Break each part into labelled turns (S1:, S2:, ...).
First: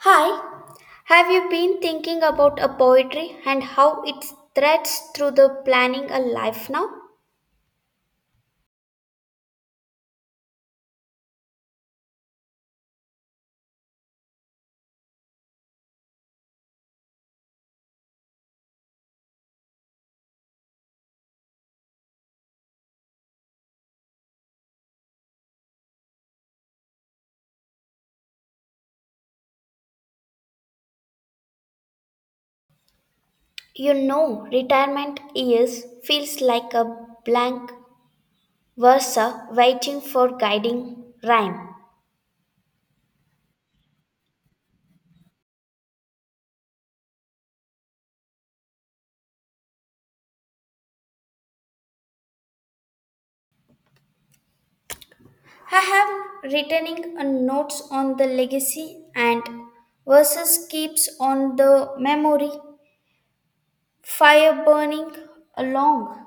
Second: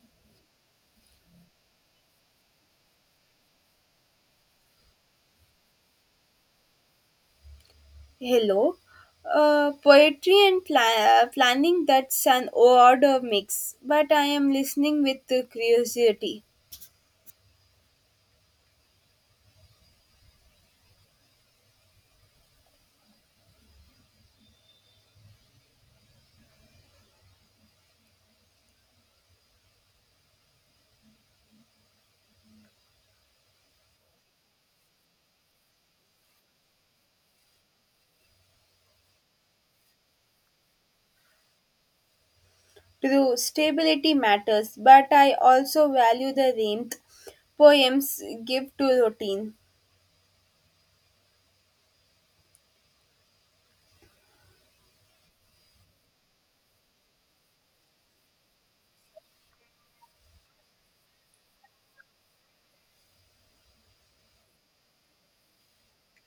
S1: Hi, have you been thinking about a poetry and how it threads through the planning a life now?
S2: Hello. Poetry and planning, that's an odd mix, but I am listening with curiosity.
S1: You know, retirement years feels like a blank verse waiting for guiding rhyme.
S2: True, stability matters, but I also value the warmth poems give to routine.
S1: I have written a notes on the legacy and verses keeps on the memory, fire burning along.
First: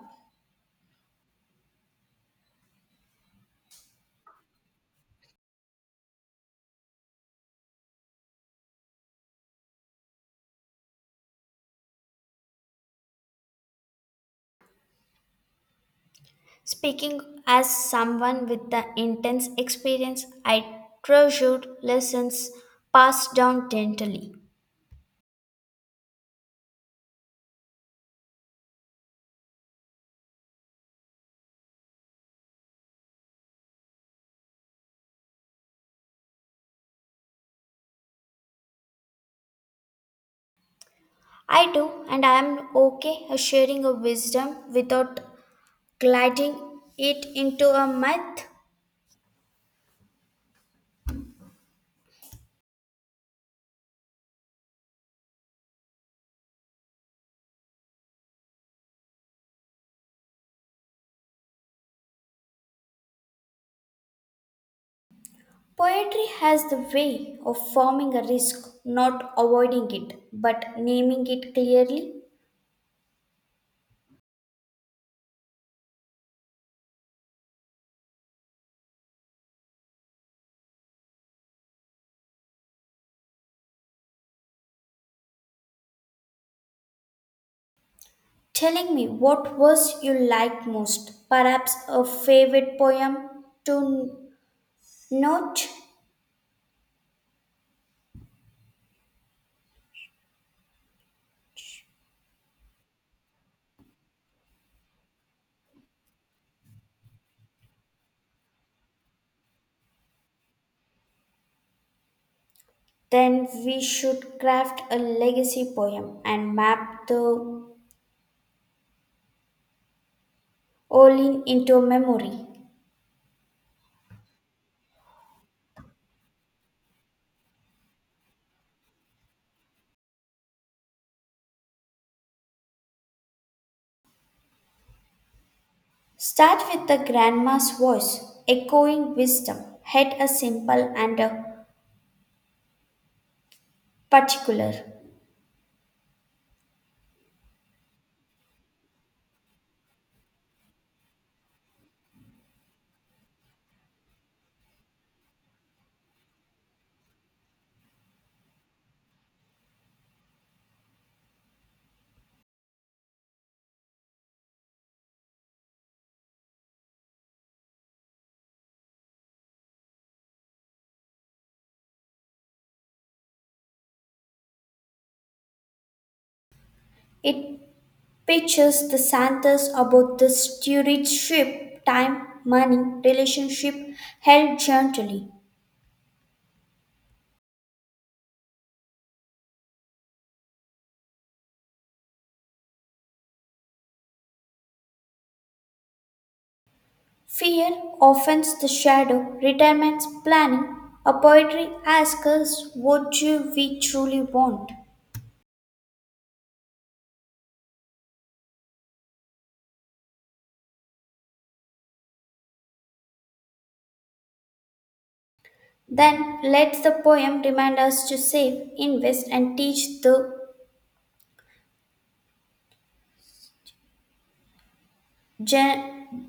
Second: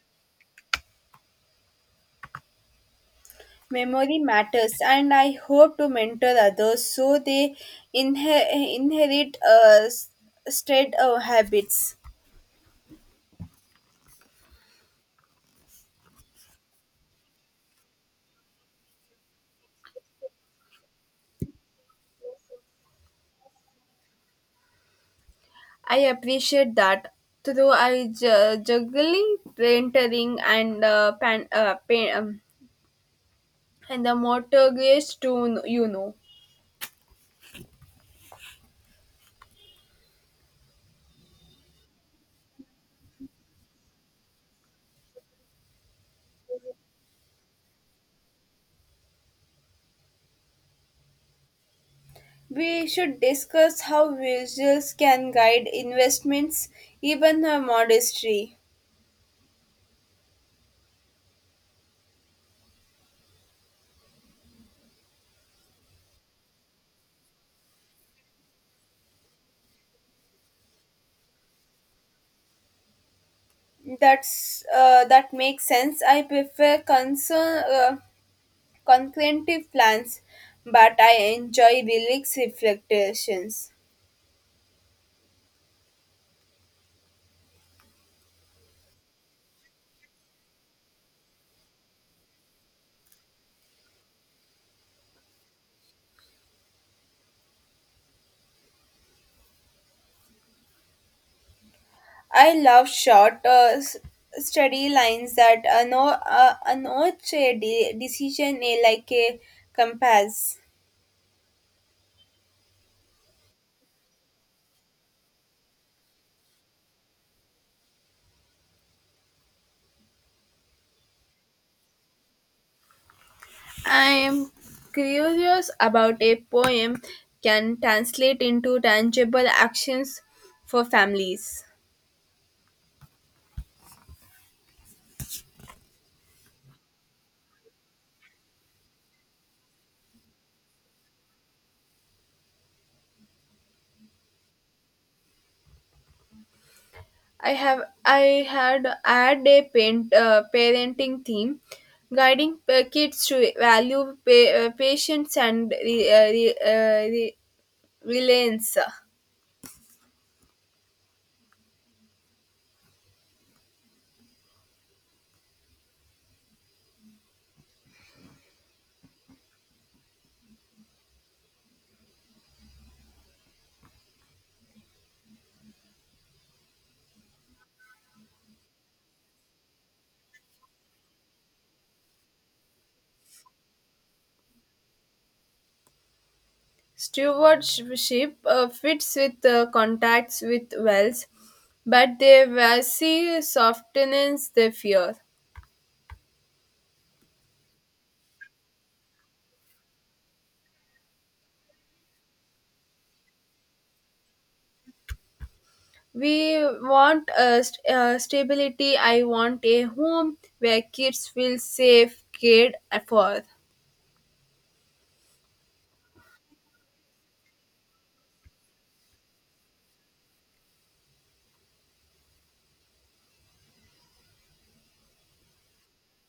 S2: Memory matters, and I hope to mentor others so they inherit straight habits.
S1: Speaking as someone with the intense experience, I treasured lessons passed down gently.
S2: I appreciate that. Though I ju- juggling rentering and and the mortgage too, you know.
S1: I do, and I am okay with sharing a wisdom without gliding it into a myth.
S2: We should discuss how visuals can guide investments, even a modestry.
S1: Poetry has the way of forming a risk, not avoiding it, but naming it clearly.
S2: That's that makes sense. I prefer concern concurrent plans, but I enjoy relaxed reflections.
S1: Telling me what verse you like most, perhaps a favorite poem to note.
S2: I love short, steady lines that no, announce a decision like a compass.
S1: Then we should craft a legacy poem and map the Olin into memory.
S2: I am curious about a poem can translate into tangible actions for families.
S1: Start with the grandma's voice, echoing wisdom, head a simple and a particular.
S2: I have I had add a parenting theme, guiding kids to value patience and reliance.
S1: It pictures the Santas about the stewardship, time, money, relationship held gently.
S2: Stewardship fits with contacts with wells, but they will see softens the fear.
S1: Fear, offense, the shadow, retirement's planning. A poetry asks us what do we truly want.
S2: We want stability. I want a home where kids feel safe, cared for.
S1: Then let the poem remind us to save, invest, and teach the gen-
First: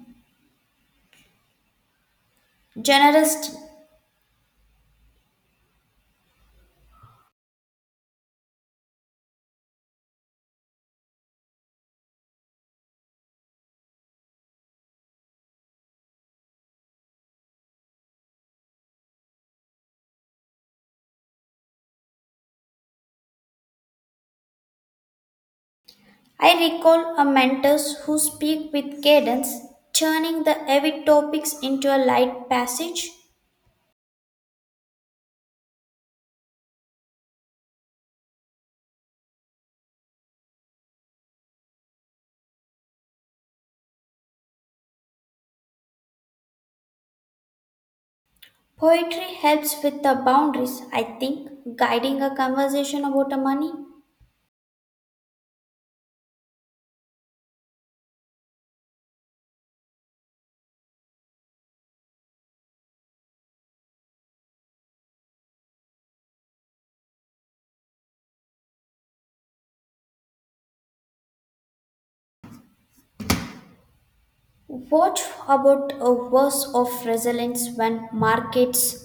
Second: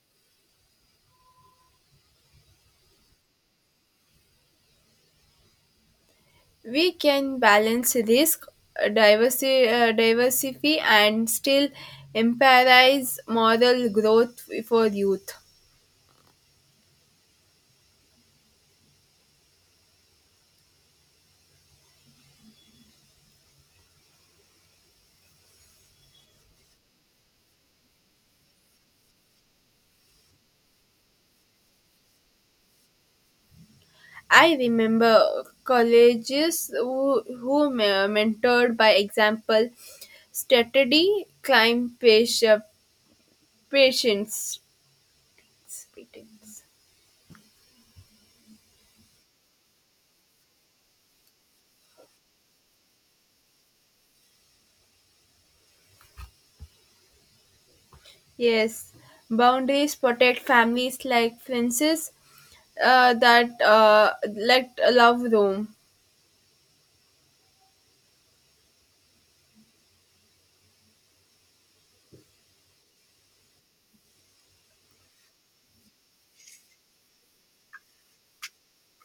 S1: generosity.
S2: We can balance risk, diversity, and still emphasize moral growth for youth.
S1: I recall a mentors who speak with cadence, turning the heavy topics into a light passage.
S2: I remember colleges who mentored by example strategy, climb patient, patience. patience.
S1: Poetry helps with the boundaries, I think, guiding a conversation about a money.
S2: Yes, boundaries protect families like fences that let love room.
S1: What about a verse of resilience when markets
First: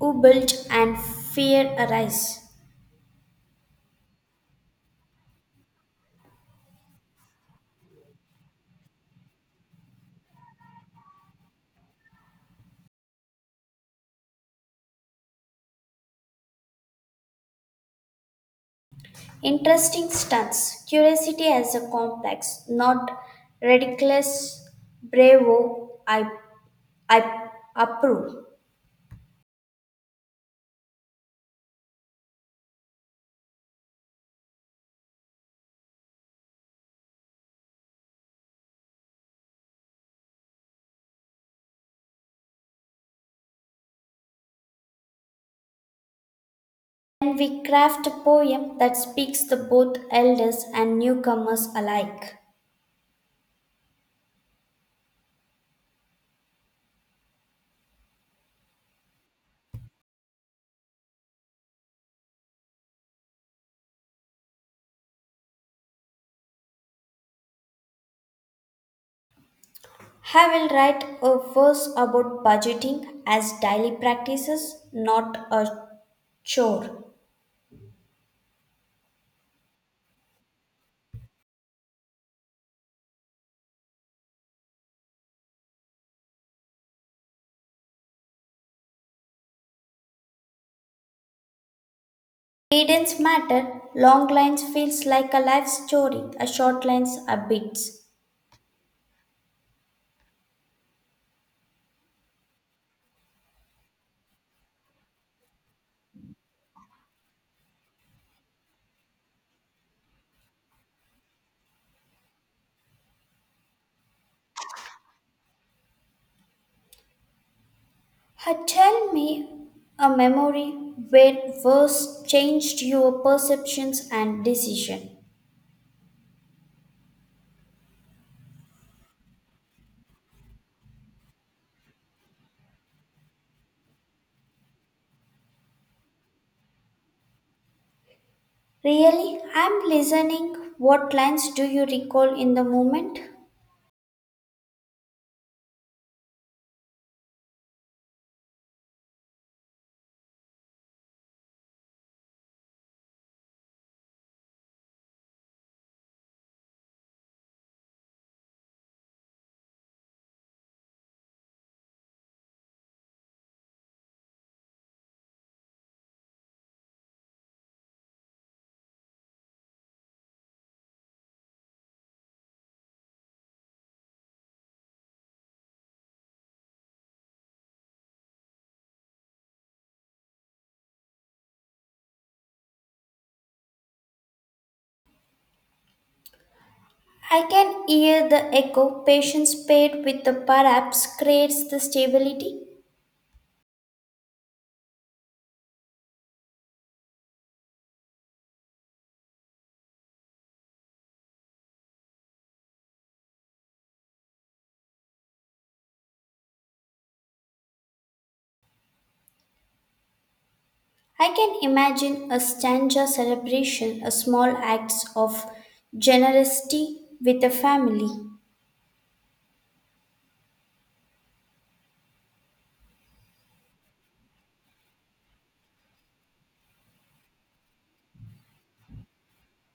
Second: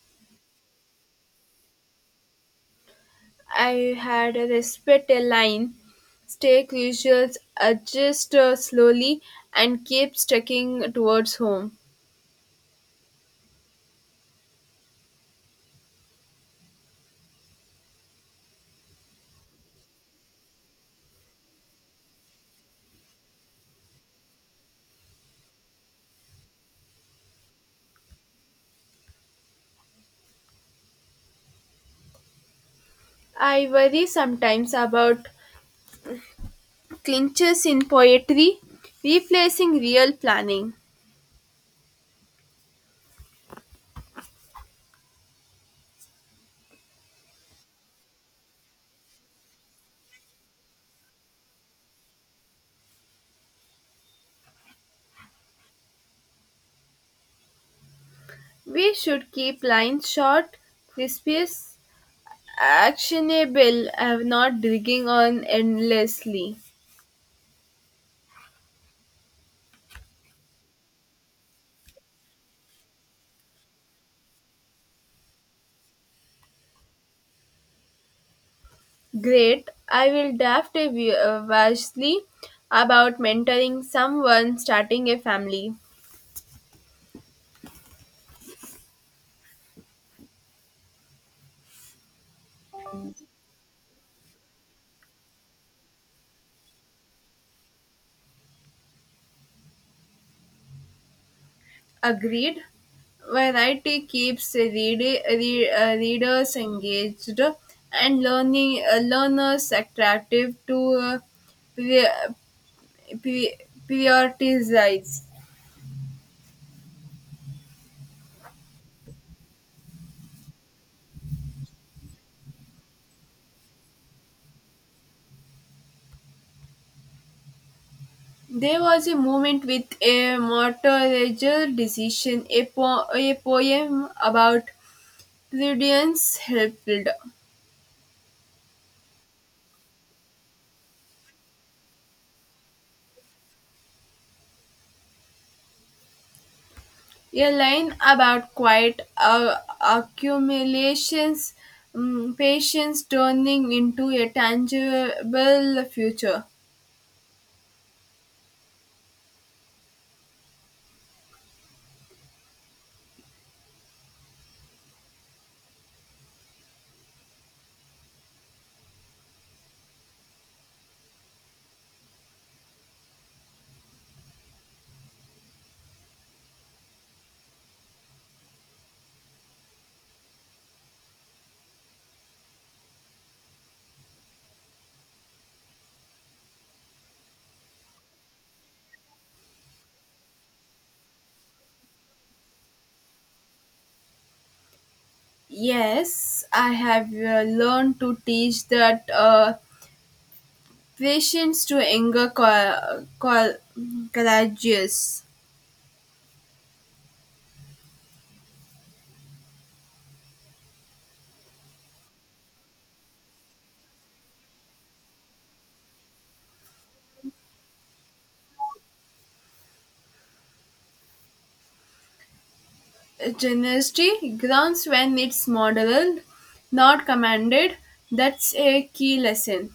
S1: wobble and fear arise?
S2: I had a respect a line, stay crucial, adjust slowly, and keep sticking towards home.
S1: Interesting stunts. Curiosity as a complex, not ridiculous. Bravo, I approve.
S2: I worry sometimes about clinches in poetry, replacing real planning.
S1: And we craft a poem that speaks to both elders and newcomers alike.
S2: We should keep lines short, crisp, actionable, and not dragging on endlessly.
S1: I will write a verse about budgeting as daily practices, not a chore.
S2: Great. I will draft a vastly about mentoring someone starting a family.
S1: Cadence matter, long lines feels like a life story, a short lines are bits.
S2: Agreed. Variety keeps readers engaged and learning learners attractive to pre- pri- prioritized.
S1: Ha, tell me a memory where words changed your perceptions and decision.
S2: There was a moment with a mortgage decision, a poem about prudence helped, a
S1: Really, I'm listening. What lines do you recall in the moment?
S2: line about quiet accumulations, patience turning into a tangible future.
S1: I can hear the echo. Patience paired with the perhaps creates the stability.
S2: Yes, I have learned to teach that patience to anger courageous.
S1: I can imagine a stanza celebration, a small acts of generosity with a family.
S2: Generosity grounds when it's modeled, not commanded. That's a key lesson.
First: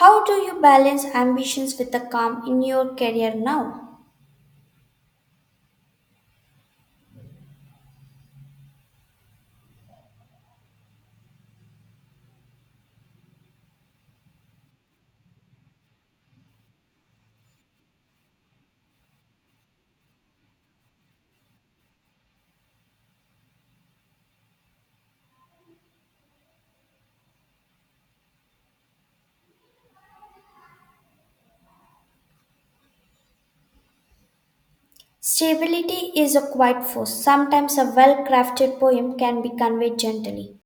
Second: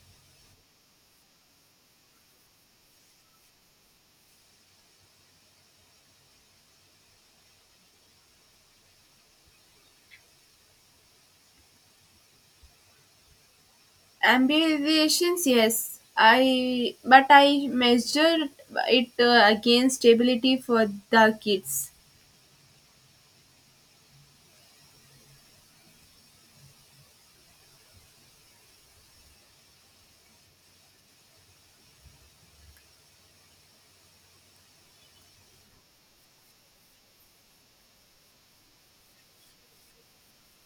S1: How do you balance ambitions with a calm in your career now?
S2: Ambitions, yes, I but I measure it against stability for the kids.
S1: Stability is a quiet force. Sometimes a well crafted poem can be conveyed gently.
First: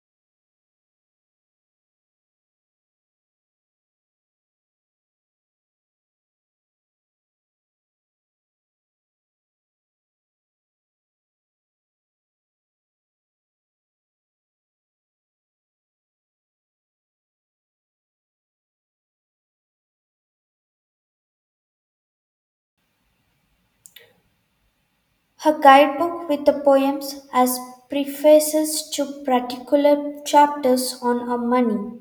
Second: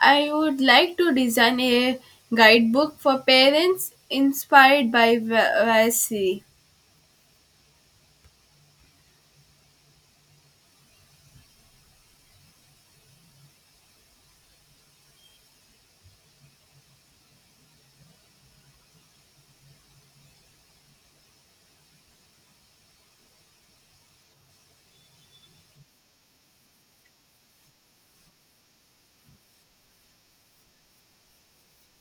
S2: I would like to design a guidebook for parents inspired by Vasari.
S1: Her guidebook with the poems as prefaces to particular chapters on her money,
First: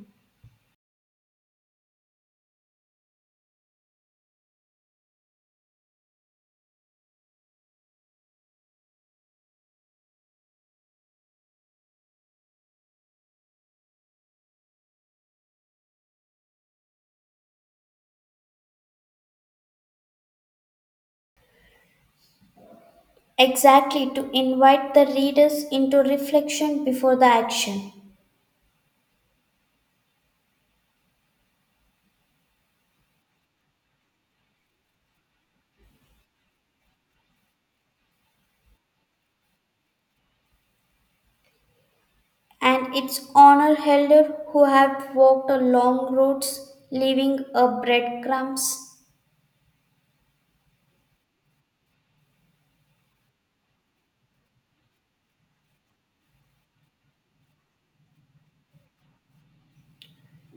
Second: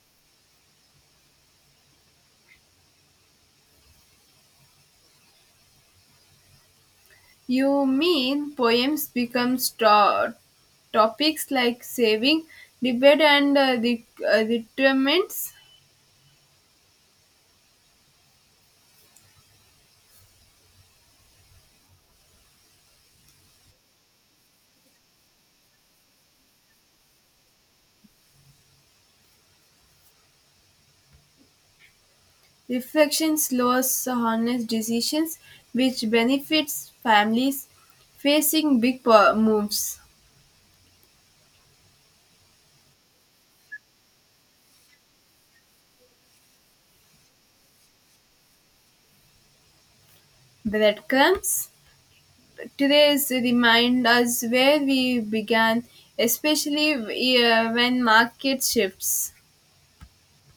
S2: You mean poems become straw topics like saving, debate, and retirements?
S1: exactly to invite the readers into reflection before the action.
S2: Reflection slows honest decisions, which benefits families facing big moves.
S1: And its honor elder who have walked a long roads, leaving a breadcrumbs.
S2: Breadcrumbs today's remind us where we began, especially when market shifts.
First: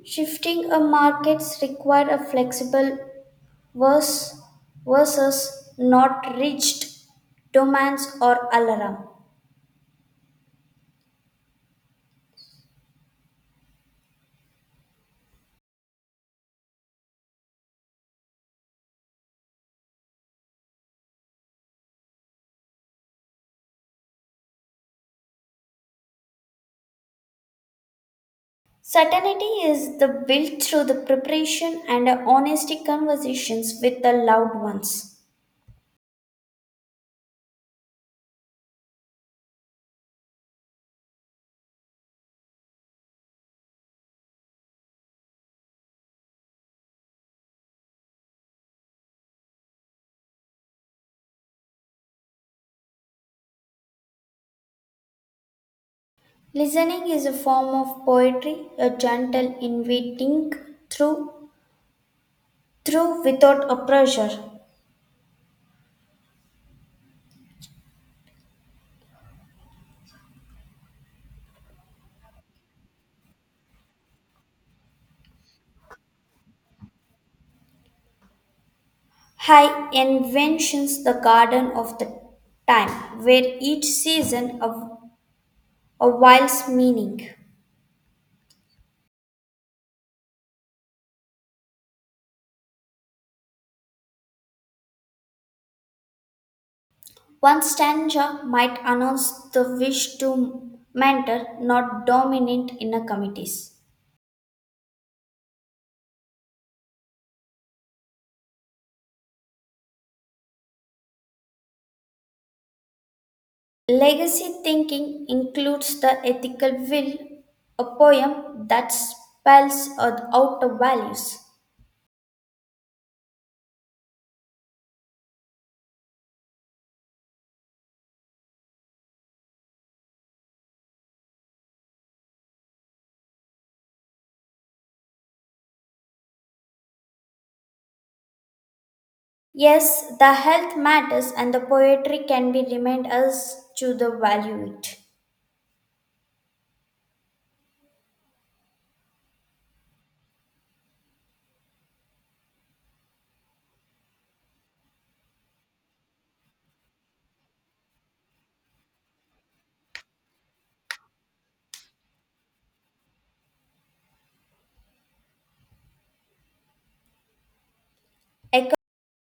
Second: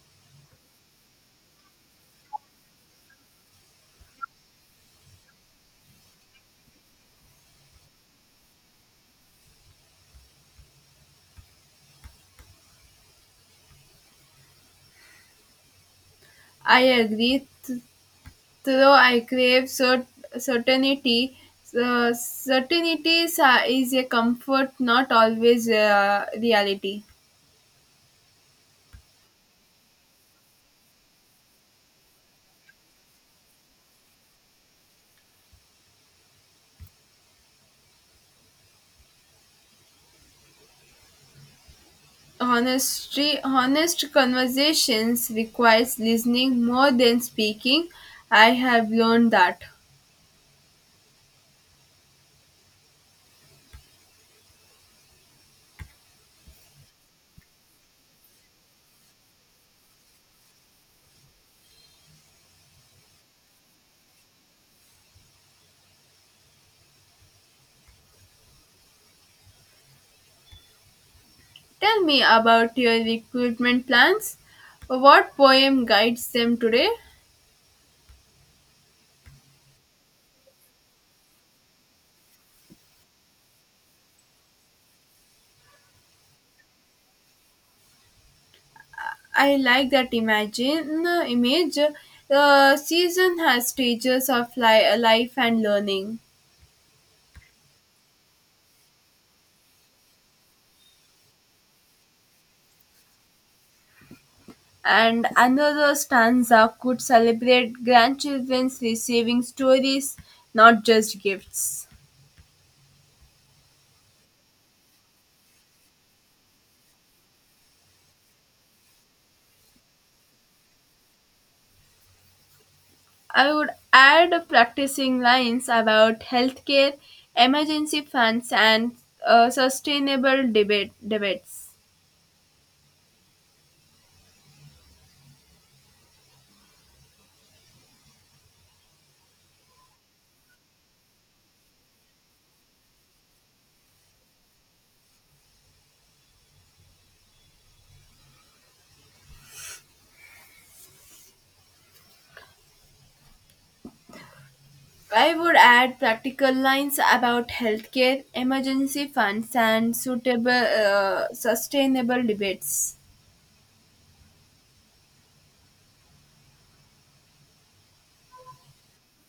S1: Shifting a markets require a flexible was versus not reached domains or alarm
S2: I agree, though I crave certainty. So certainty is a comfort, not always reality.
S1: certainty is the built through the preparation and honesty conversations with the loved ones
S2: Honestly, honest conversations requires listening more than speaking. I have learned that.
S1: listening is a form of poetry a gentle inviting through through without a pressure
S2: Tell me about your recruitment plans. What poem guides them today?
S1: high inventions the garden of the time where each season of a wild's meaning.
S2: I like that imagine image. The season has stages of life and learning.
S1: One stanza might announce the wish to mentor, not dominate in a committees.
S2: And another stanza could celebrate grandchildren's receiving stories, not just gifts.
S1: Legacy thinking includes the ethical will, a poem that spells out the values.
S2: I would add practicing lines about healthcare, emergency funds, and sustainable debates.
S1: Yes, the health matters and the poetry can be remind us to the value it.
S2: I would add practical lines about healthcare, emergency funds, and suitable sustainable debates.
S1: Eco-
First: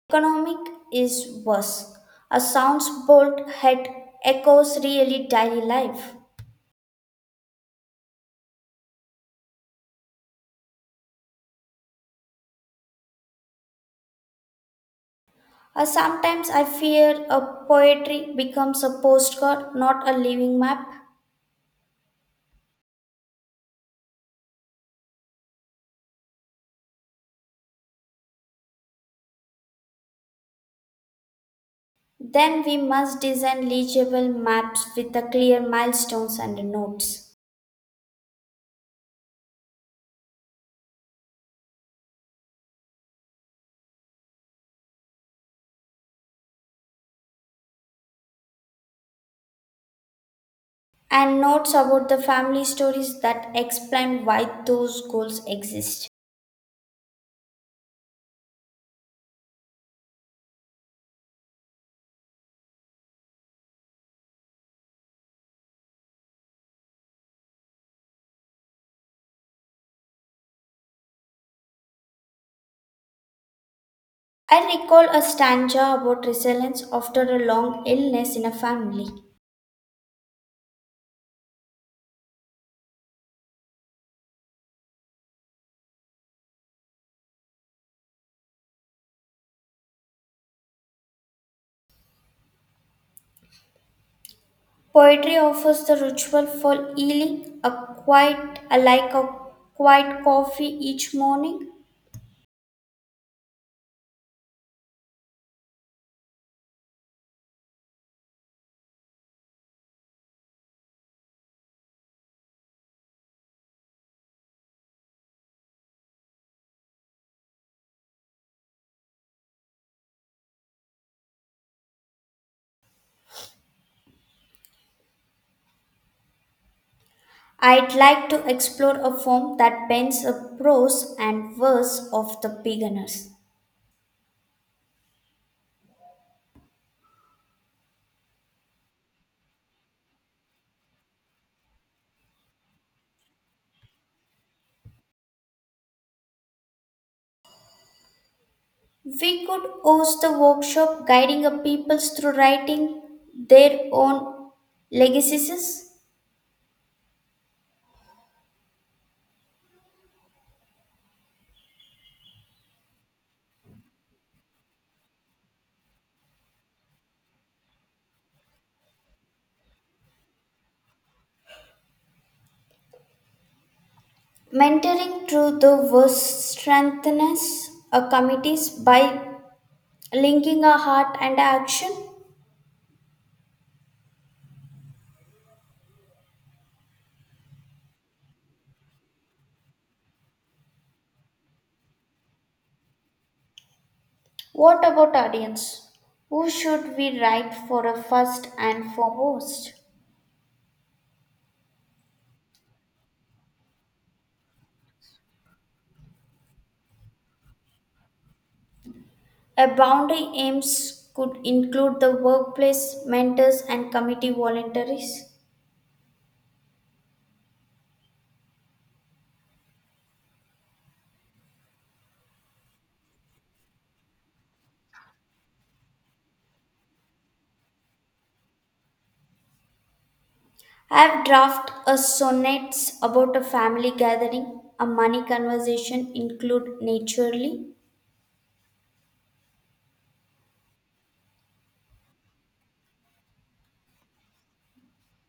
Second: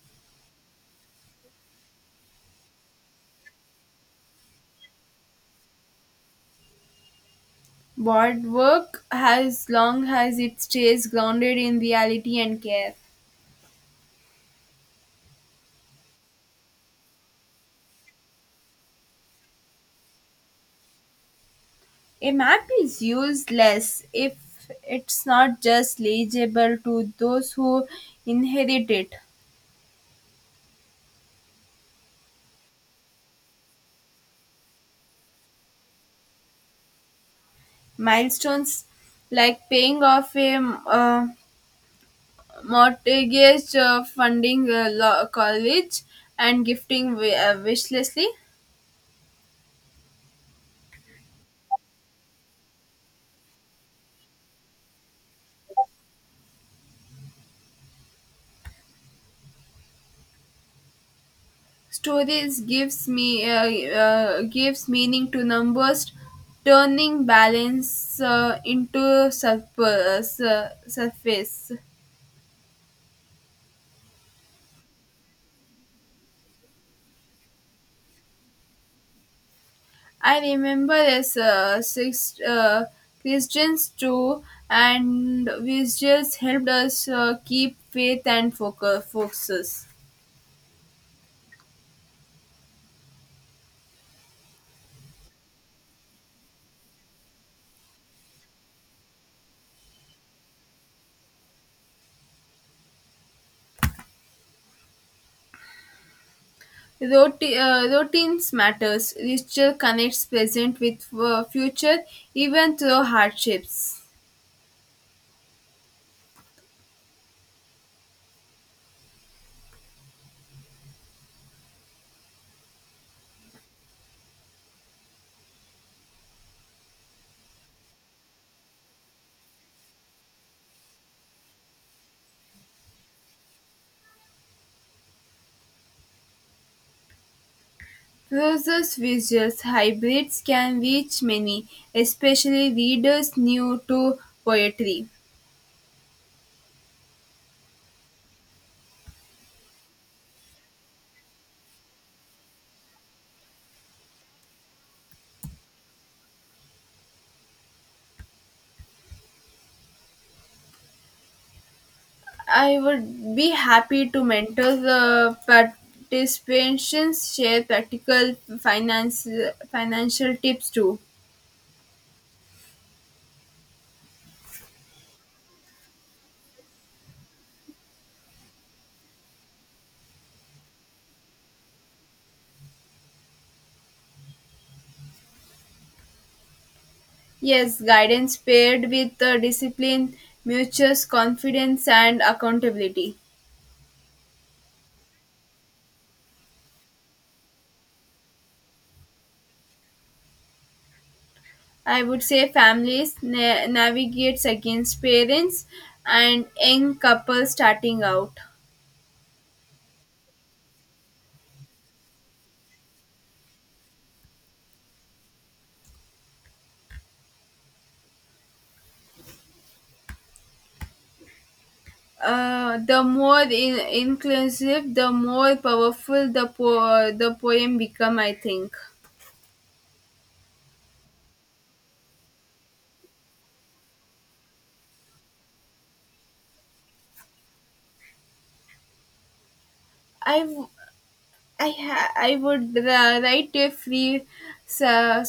S1: Economic is worse. A sounds bold head echoes really daily life.
S2: Board work as long as it stays grounded in reality and care.
S1: Sometimes I fear a poetry becomes a postcard, not a living map.
S2: A map is useless if it's not just legible to those who inherit it.
S1: Then we must design legible maps with the clear milestones and notes.
S2: Milestones like paying off a mortgage, funding a law college, and gifting wishlessly.
S1: And notes about the family stories that explain why those goals exist.
S2: Stories gives me gives meaning to numbers, turning balance into surface. Surface.
S1: I recall a stanza about resilience after a long illness in a family.
S2: I remember as six Christians too, and visuals helped us keep faith and focuses.
S1: Poetry offers the ritual for healing, a quiet, like a quiet coffee each morning.
S2: Routines matters. Ritual connects present with future, even through hardships.
S1: I'd like to explore a form that blends the prose and verse of the beginners.
S2: Process visuals hybrids can reach many, especially readers new to poetry.
S1: We could host a workshop guiding a people through writing their own legacies,
S2: I would be happy to mentor the participants, share practical finance financial tips too.
S1: mentoring through the verse strengthens a committees by linking a heart and action.
S2: Yes, guidance paired with discipline nurtures confidence and accountability.
S1: What about audience? Who should we write for a first and foremost?
S2: I would say families navigates against parents and young couples starting out.
S1: A boundary aims could include the workplace, mentors, and committee voluntaries.
S2: The more inclusive, the more powerful the poem become. I think
S1: I have drafted a sonnets about a family gathering, a money conversation include naturally.
S2: I w- I ha- I would write a free ser-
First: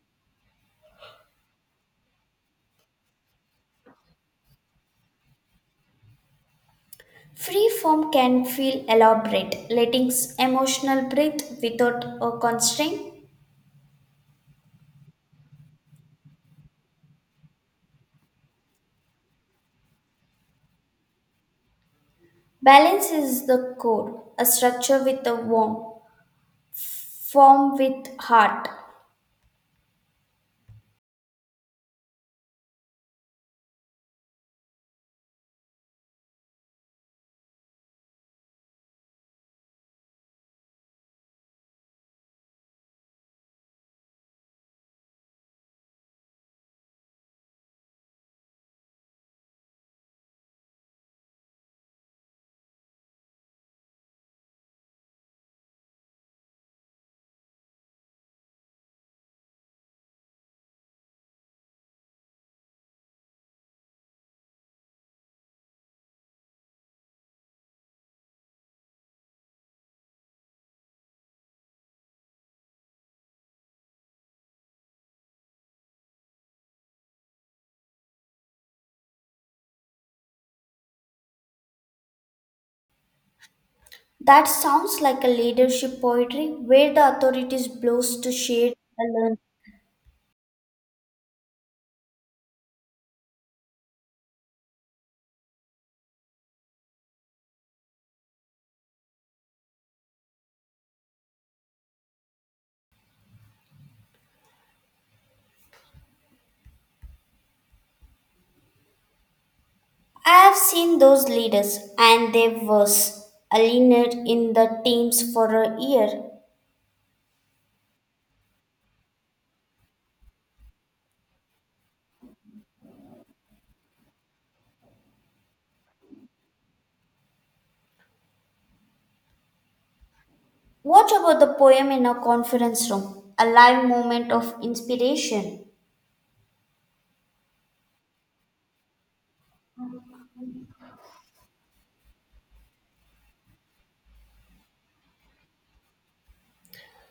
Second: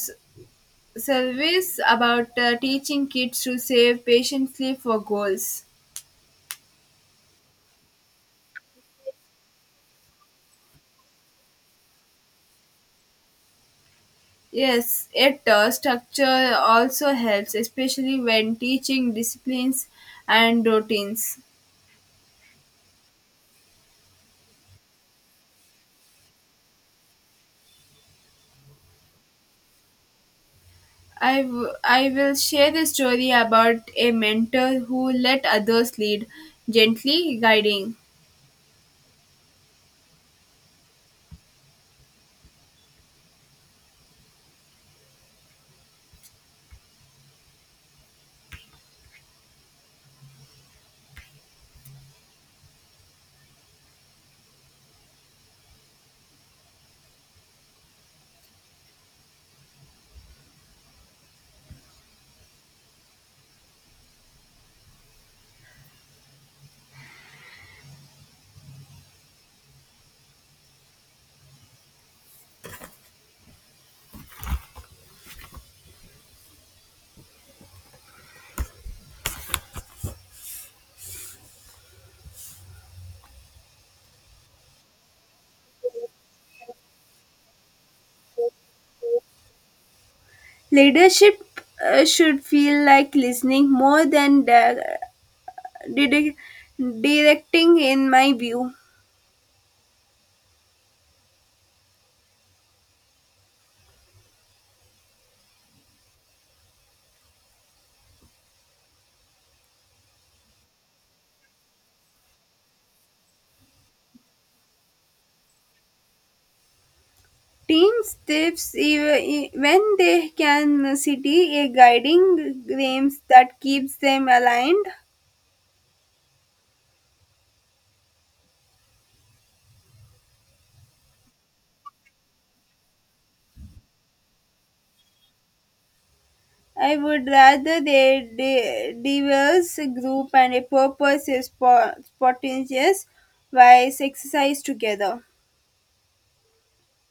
S2: service about teaching kids to save patiently for goals.
S1: Free form can feel elaborate, letting emotional breathe without a constraint.
S2: Yes, it structure also helps, especially when teaching disciplines and routines.
S1: Balance is the core, a structure with a warmth, form with heart.
S2: I will share the story about a mentor who let others lead, gently guiding.
S1: That sounds like a leadership poetry where the authorities blows to shade the learning.
S2: Leadership should feel like listening more than didi- directing, in my view.
S1: I've seen those leaders, and they was a leaner in the teams for a year.
S2: Teams tips when they can city a guiding frames that keeps them aligned.
S1: What about the poem in a conference room? A live moment of inspiration.
S2: I would rather they diverse group and a purpose is spontaneous while exercise together.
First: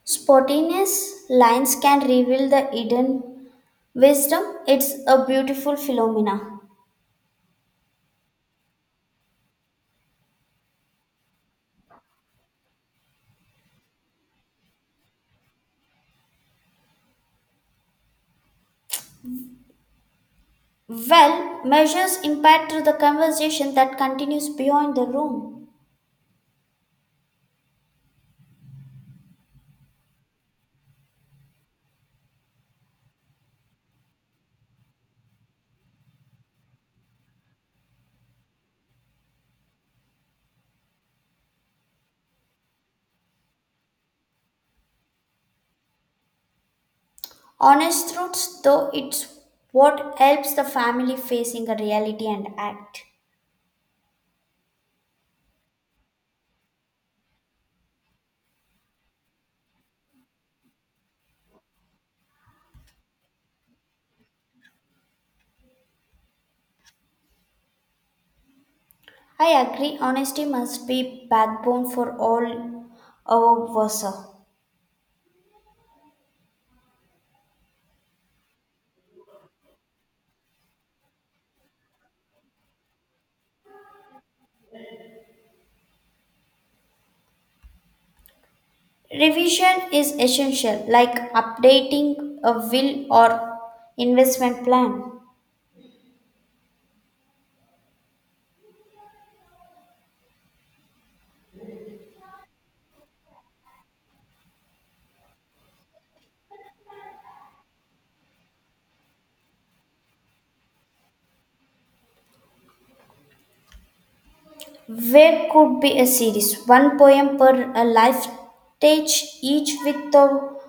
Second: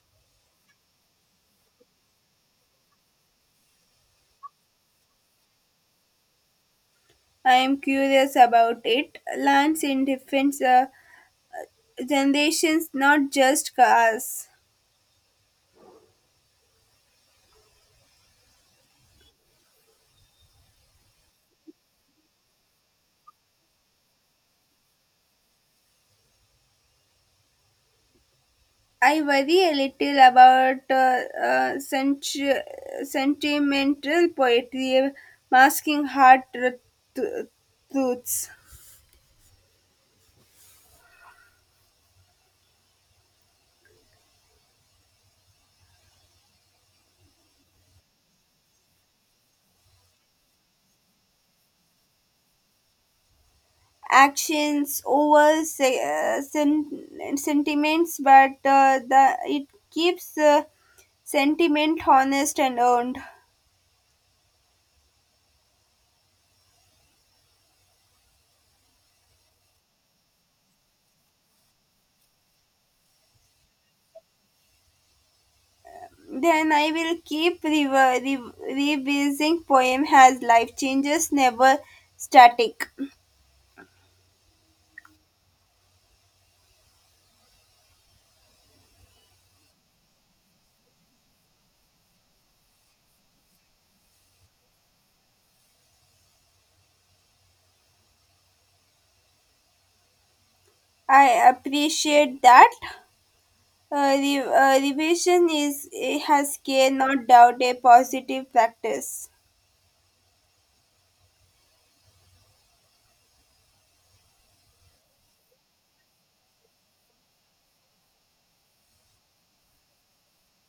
S1: Spontaneous lines can reveal the hidden wisdom. It's a beautiful phenomena.
S2: I am curious about it. Lands in different generations, not just cars.
S1: Well, measures impact through the conversation that continues beyond the room.
S2: I worry a little about sentimental poetry masking hard tr- truths.
S1: Honest truths, though, it's what helps the family facing a reality and act.
S2: Actions over sentiments, but the it keeps sentiment honest and earned.
S1: I agree, honesty must be backbone for all our versa.
S2: Then I will keep revising poem as life changes never static.
S1: Revision is essential, like updating a will or investment plan.
S2: I appreciate that. Re- revision is has care, not doubt, a positive practice.
S1: Where could be a series, one poem per a life stage, each with the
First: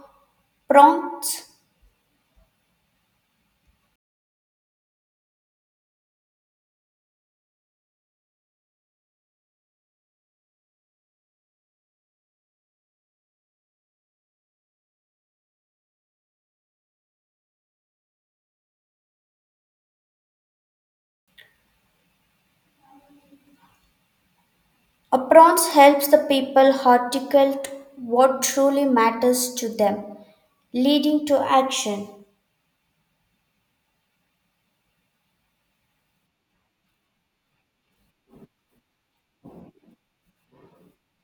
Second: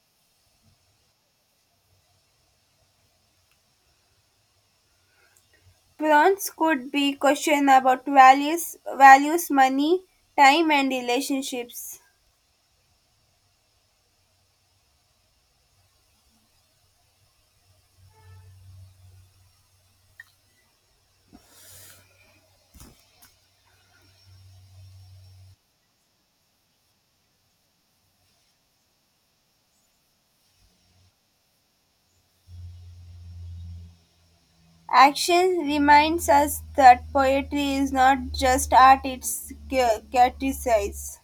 S1: prompts.
S2: Prawns could be questioned about values, money, time, and relationships.
S1: A prompts helps the people articulate what truly matters to them, leading to action.
S2: Action reminds us that poetry is not just art; it's catechise.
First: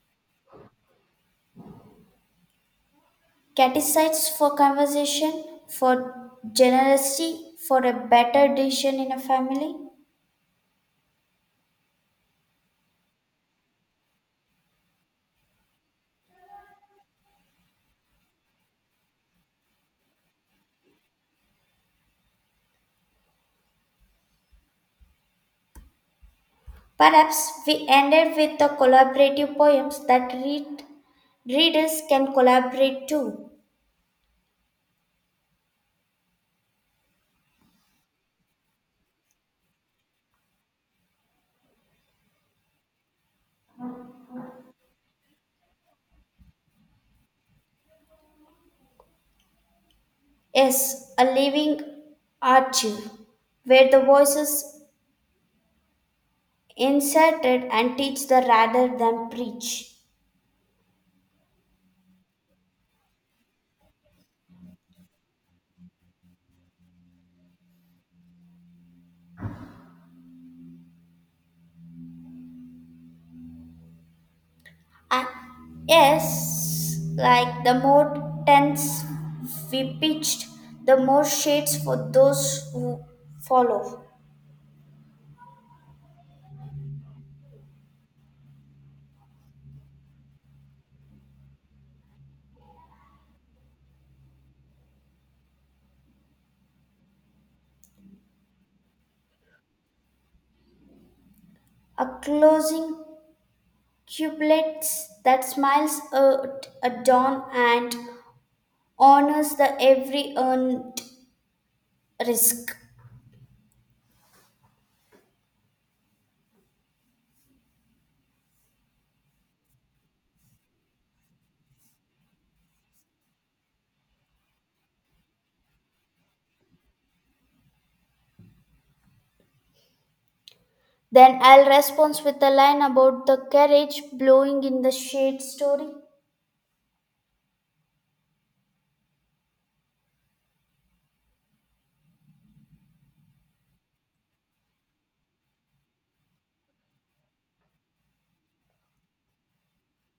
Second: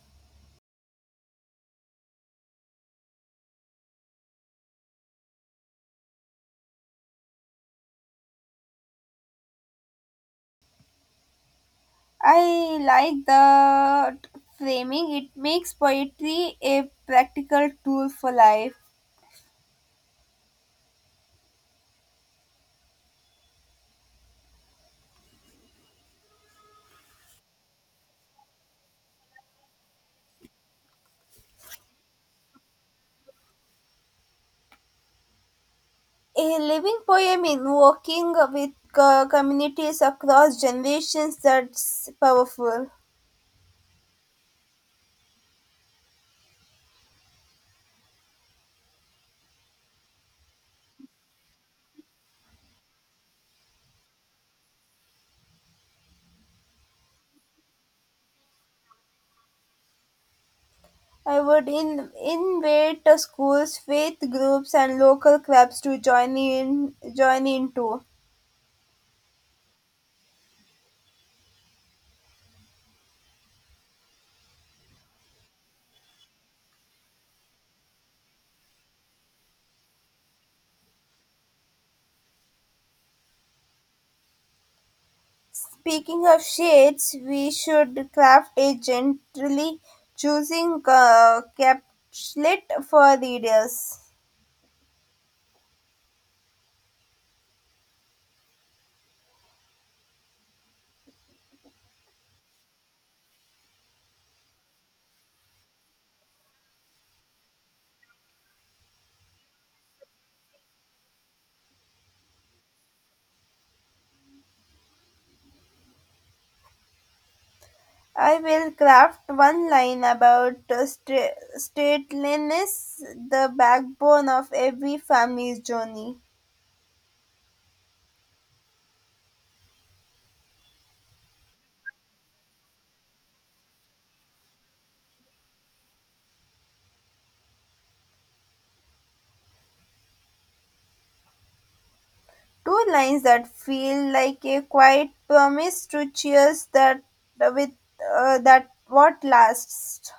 S1: Catechized for conversation, for generosity, for a better decision in a family.
S2: I like the framing. It makes poetry a practical tool for life.
S1: Perhaps we ended with the collaborative poems that read, readers can collaborate to.
S2: A living poem in working with communities across generations, that's powerful.
S1: Yes, a living archive where the voices inserted and teach the rather than preach.
S2: I would invite the schools, faith groups, and local clubs to join in too.
S1: Uh, yes, like the more tents we pitched, the more shades for those who follow.
S2: Speaking of shades, we should craft a gently choosing capslet for readers.
S1: A closing cubelet that smiles at a dawn and honors the every earned risk.
S2: I will craft one line about stateliness, the backbone of every family's journey.
S1: Then I'll respond with a line about the carriage blowing in the shade story.
S2: Two lines that feel like a quiet promise to cheers that with that what lasts.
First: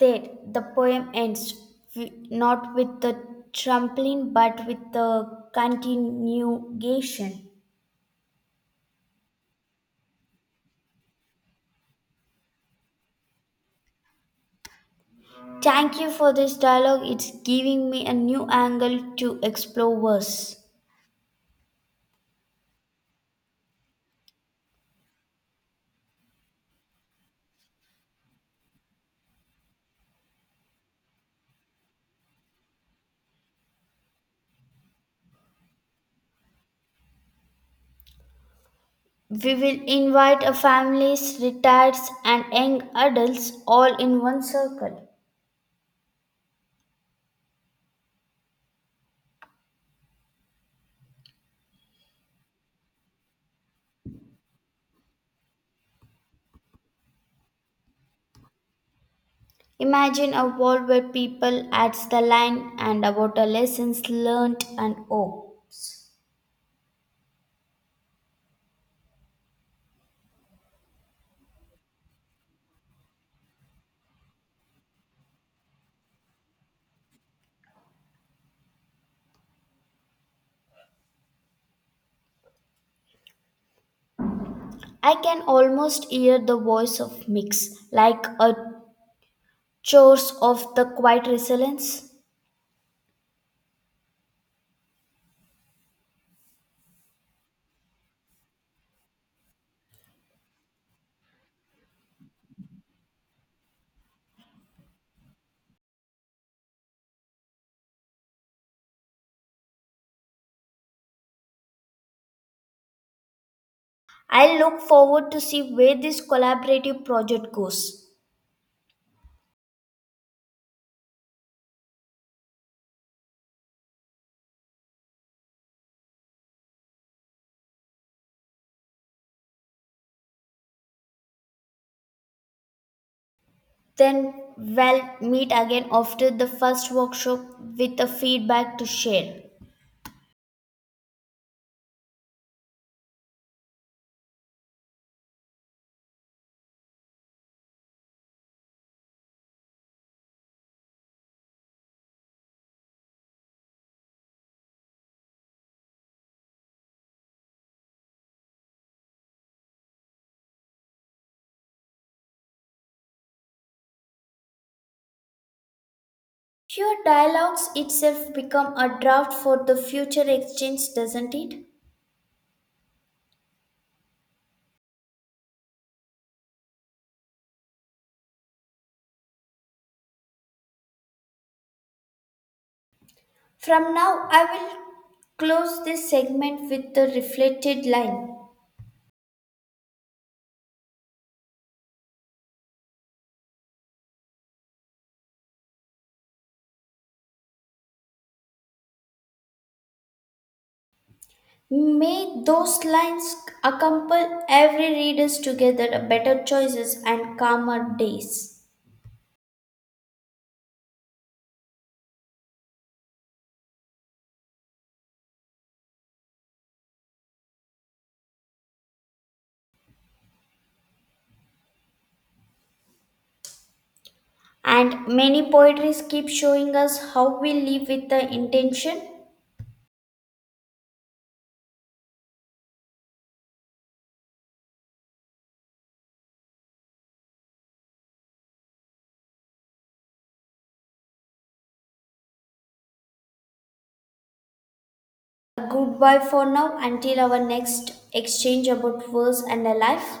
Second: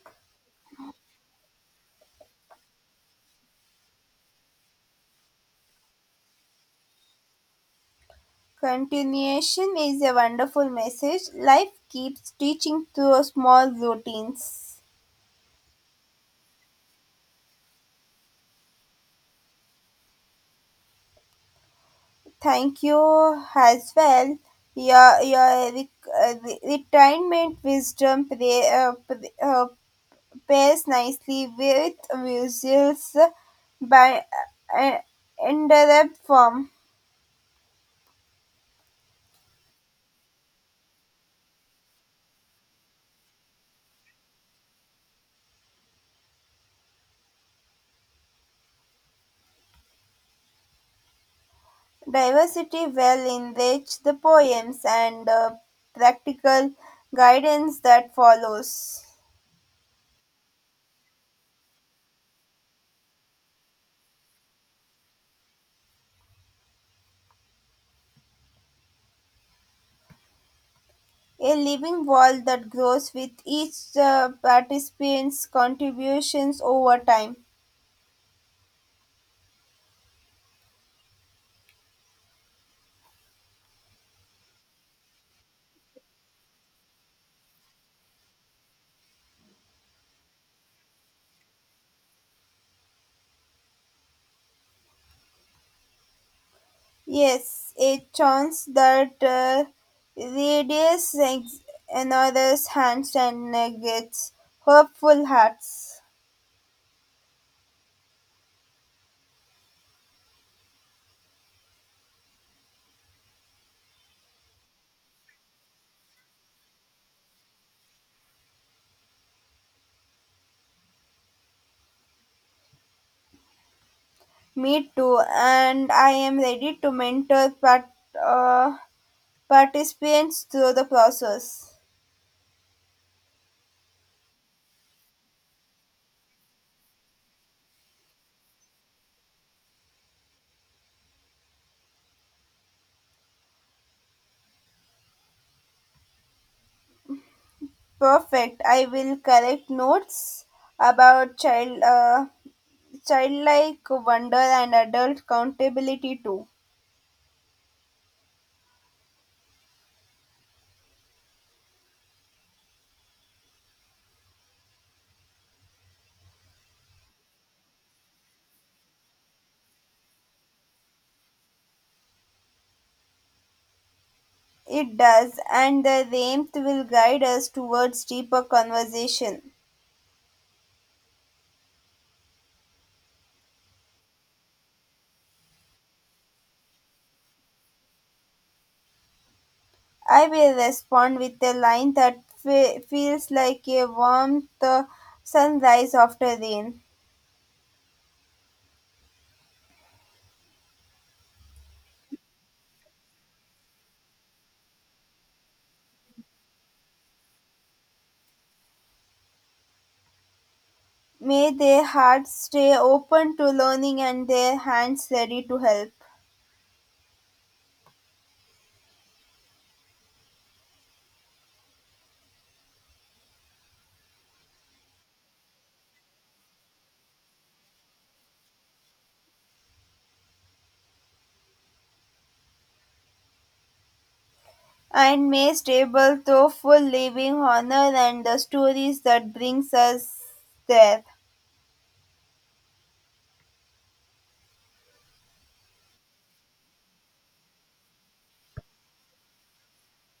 S1: There, the poem ends not with the trampling but with the continuation.
S2: Continuation is a wonderful message. Life keeps teaching through small routines.
S1: Thank you for this dialogue. It's giving me a new angle to explore verse.
S2: Thank you as well. Your retirement wisdom pairs nicely with music's by uh, uh, interrupt form.
S1: We will invite a families, retirees, and young adults all in one circle.
S2: Diversity well enriches the poems and the practical guidance that follows.
S1: Imagine a world where people adds the line and about the lessons learnt and oh.
S2: A living wall that grows with each participant's contributions over time.
S1: I can almost hear the voice of Mix, like a chores of the quiet resilience.
S2: Yes, a chance that radiates another's hands and negates hopeful hearts.
S1: I look forward to see where this collaborative project goes.
S2: Me too, and I am ready to mentor uh, participants through the process.
S1: Then we'll meet again after the first workshop with a feedback to share.
S2: Perfect. I will correct notes about childlike wonder and adult accountability too.
S1: Your dialogues itself become a draft for the future exchange, doesn't it?
S2: It does, and the warmth will guide us towards deeper conversation.
S1: From now, I will close this segment with the reflected line.
S2: I will respond with a line that feels like a warm sunrise after rain.
S1: May those lines accompany every readers together better choices and calmer days.
S2: May their hearts stay open to learning and their hands ready to help.
S1: And many poetries keep showing us how we live with the intention.
S2: And may stable through full living honor and the stories that brings us there.
S1: A goodbye for now until our next exchange about verse and a life.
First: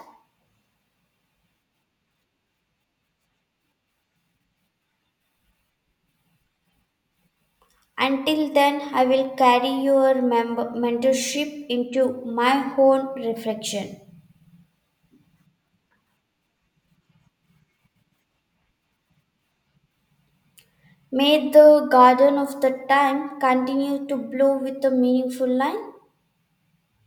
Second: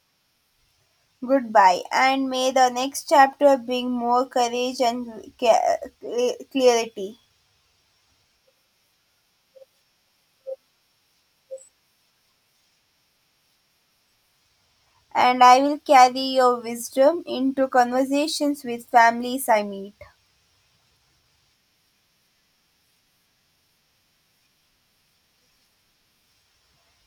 S2: Goodbye, and may the next chapter bring more courage and clarity.
S1: Until then, I will carry your mentorship into my own reflection.
S2: And I will carry your wisdom into conversations with families I meet.
S1: May the garden of the time continue to blow with a meaningful line.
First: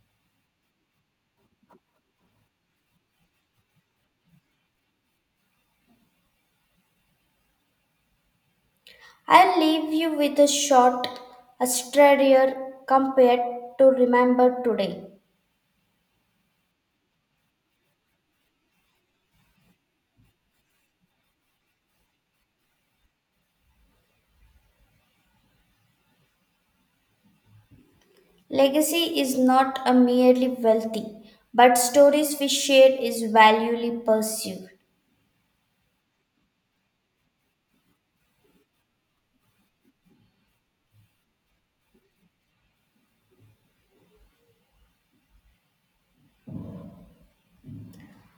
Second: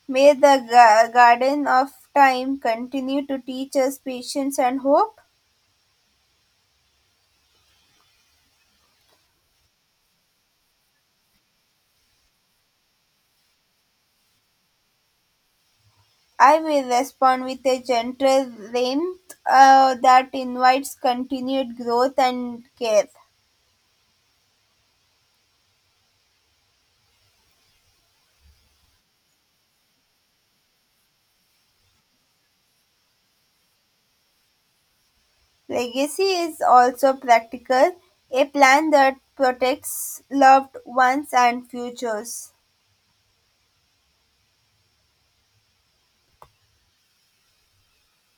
S2: May the garden of time continue to teach us patience and hope.
S1: I'll leave you with a short, a strayer compared to remember today.
S2: I will respond with a gentle warmth that invites continued growth and care.
S1: Legacy is not a merely wealthy, but stories we share is valuably pursued.
S2: Legacy is also practical, a plan that protects loved ones and futures.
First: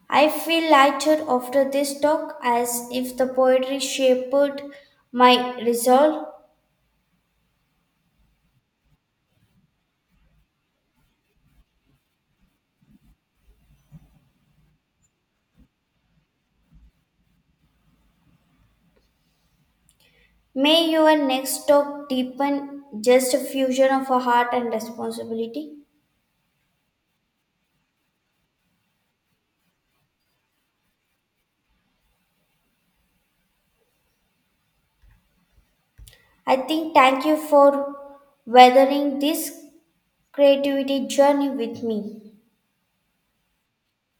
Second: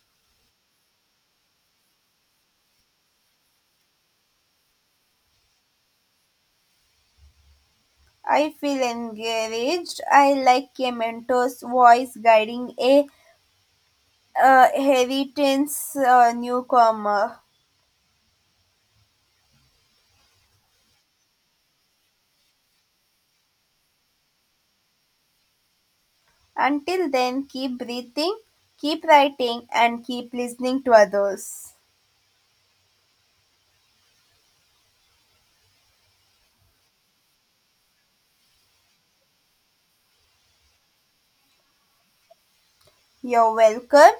S1: I feel lighter after this talk as if the poetry shaped my resolve.
S2: I feel encouraged. I like a mentor's voice guiding a heritage newcomer.
S1: May your next talk deepen just a fusion of a heart and responsibility.
S2: Until then, keep breathing, keep writing, and keep listening to others.
S1: I think thank you for weathering this creativity journey with me.
S2: You're welcome.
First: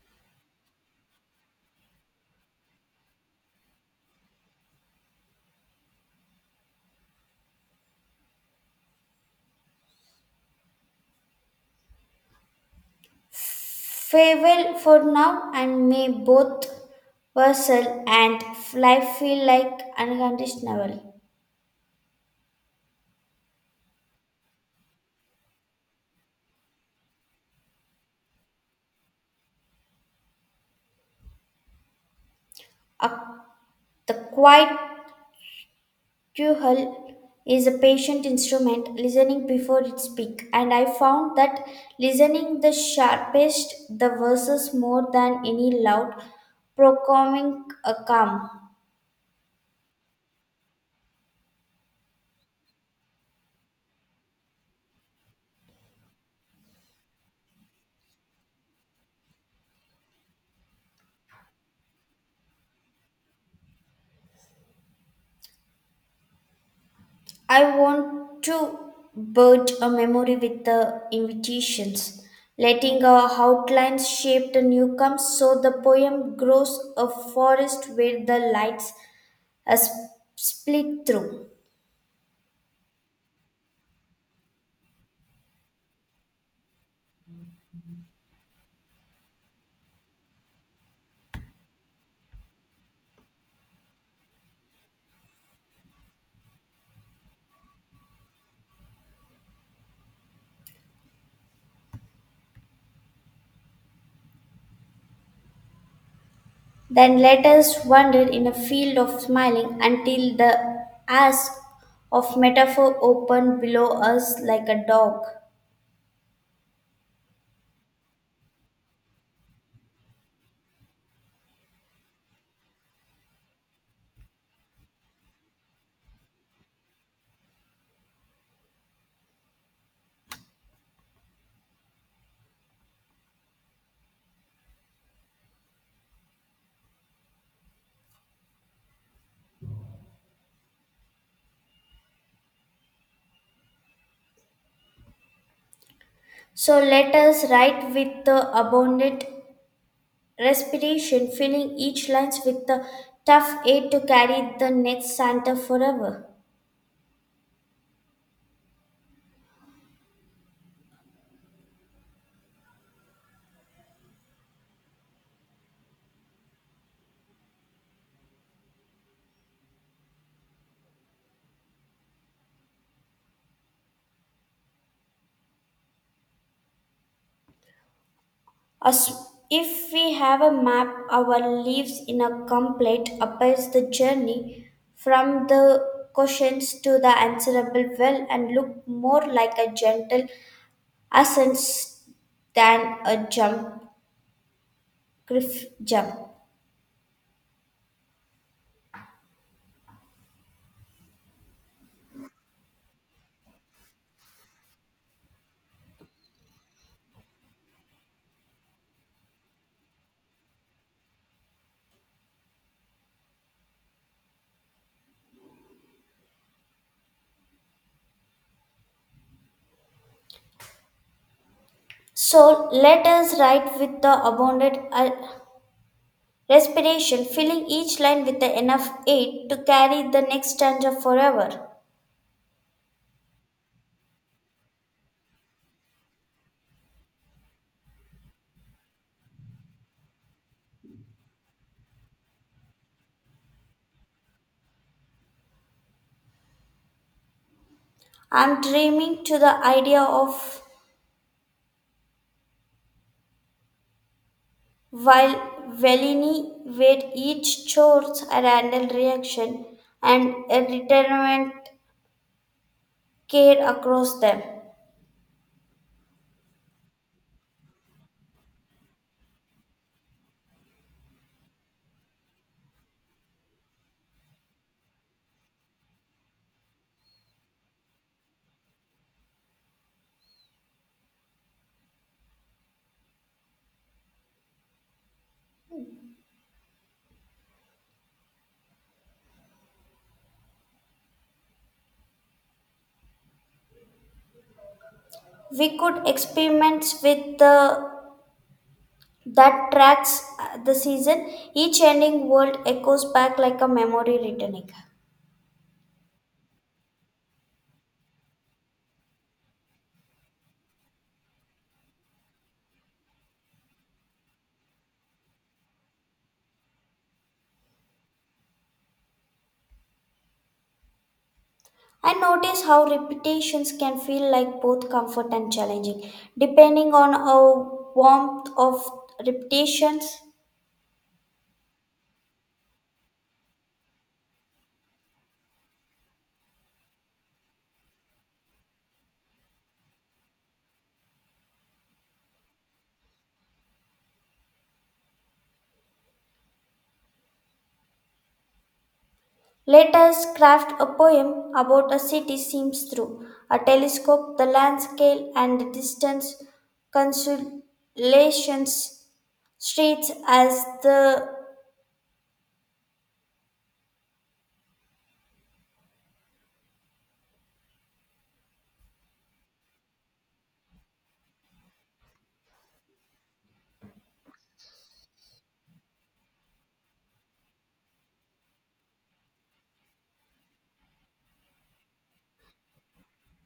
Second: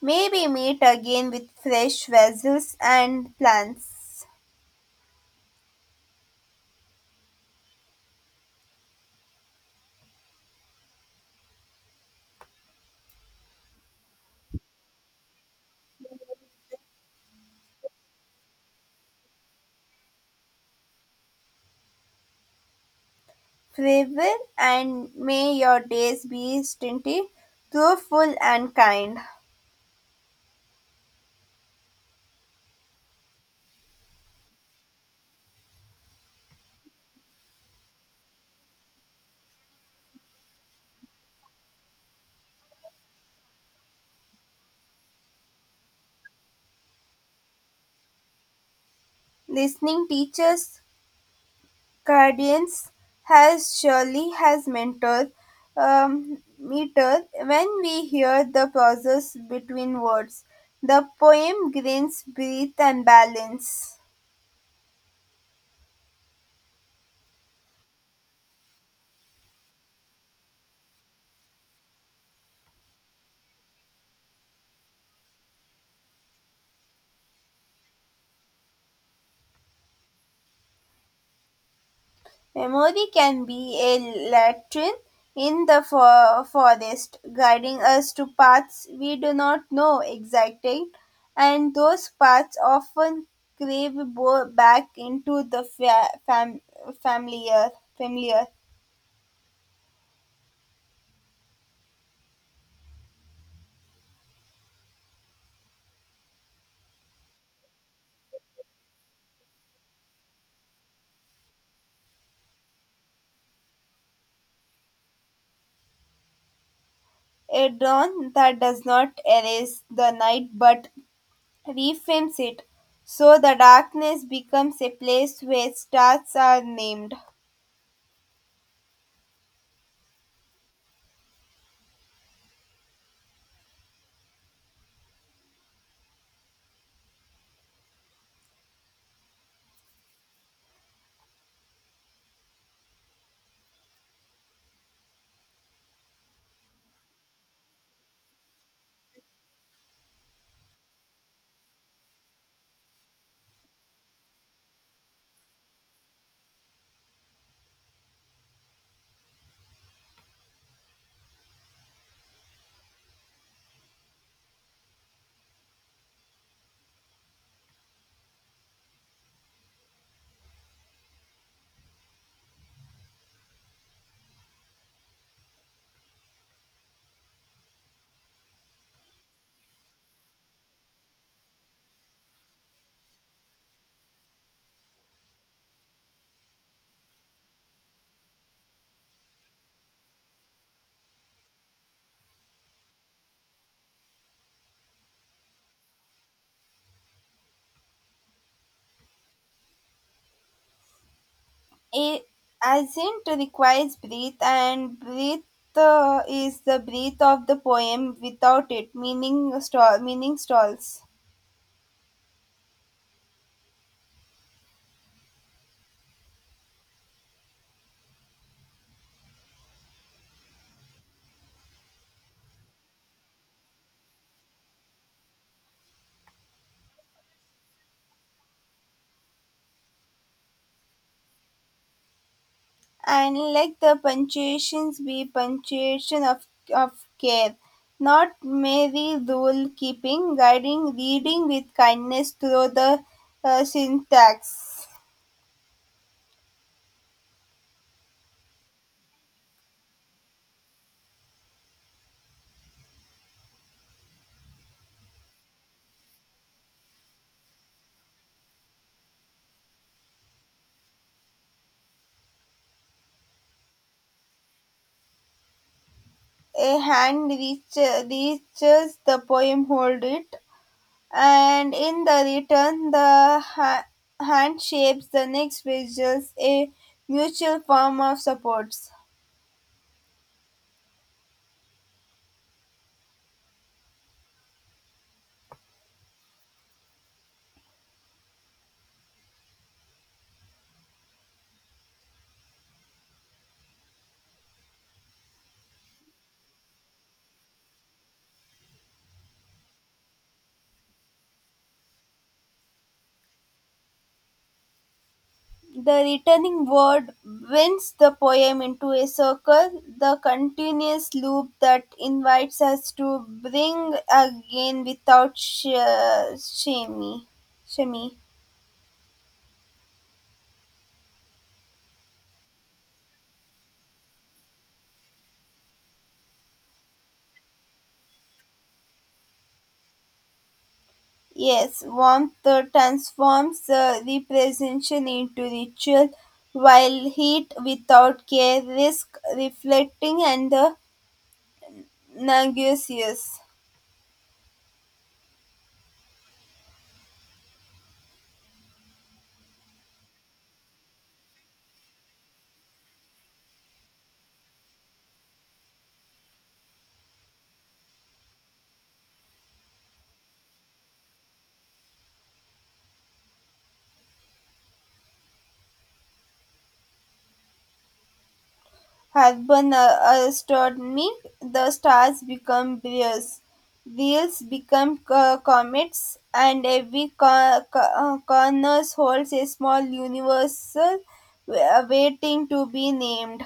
S2: Maybe meet again with fresh vessels and plans.
S1: Farewell for now, and may both vessel and fly feel like unconditional.
S2: Farewell, and may your days be stinted, fruitful and kind.
S1: A- the quiet duhel is a patient instrument, listening before it speak. And I found that listening the sharpest the verses more than any loud, proclaiming a calm.
S2: Listening teachers, guardians, has surely has mentor, meter. When we hear the pauses between words, the poem gains breath and balance.
S1: I want to build a memory with the invitations, letting our outlines shape the newcomes so the poem grows a forest where the lights are split through.
S2: Memory can be a lantern in the forest, guiding us to paths we do not know exactly, and those paths often crave back into the familiar. Familiar.
S1: Then let us wander in a field of smiling until the ask of metaphor open below us like a dog.
S2: A dawn that does not erase the night but reframes it, so the darkness becomes a place where stars are named.
S1: So let us write with the abundant respiration, filling each lines with the tough aid to carry the net Santa forever. As if we have a map, our leaves in a complete appears the journey from the questions to the answerable well and look more like a gentle ascent than a jump.
S2: I Asint requires breath, and breath is the breath of the poem. Without it, meaning stalls.
S1: So let us write with the abundant Respiration, filling each line with the enough aid to carry the next stanza forever.
S2: And let the punctuations be punctuation of of care, not merely rule keeping, guiding reading with kindness through the syntax.
S1: I'm dreaming to the idea of while Velini where each chores a random reaction and a retirement care across them.
S2: A hand reaches the poem, hold it, and in the return the hand shapes the next visuals, a mutual form of supports.
S1: We could experiment with the that tracks the season. Each ending world echoes back like a memory returning.
S2: The returning word winds the poem into a circle, the continuous loop that invites us to bring again without shame shame.
S1: And notice how repetitions can feel like both comfort and challenging, depending on our warmth of repetitions.
S2: Yes, warmth transforms representation into ritual, while heat without care risk reflecting and the nauseous.
S1: Let us craft a poem about a city seems through a telescope, the landscape, and the distance, consolations, streets as the.
S2: Urban astronomy, the stars become brewers, wheels become comets, and every corner holds a small universal waiting to be named.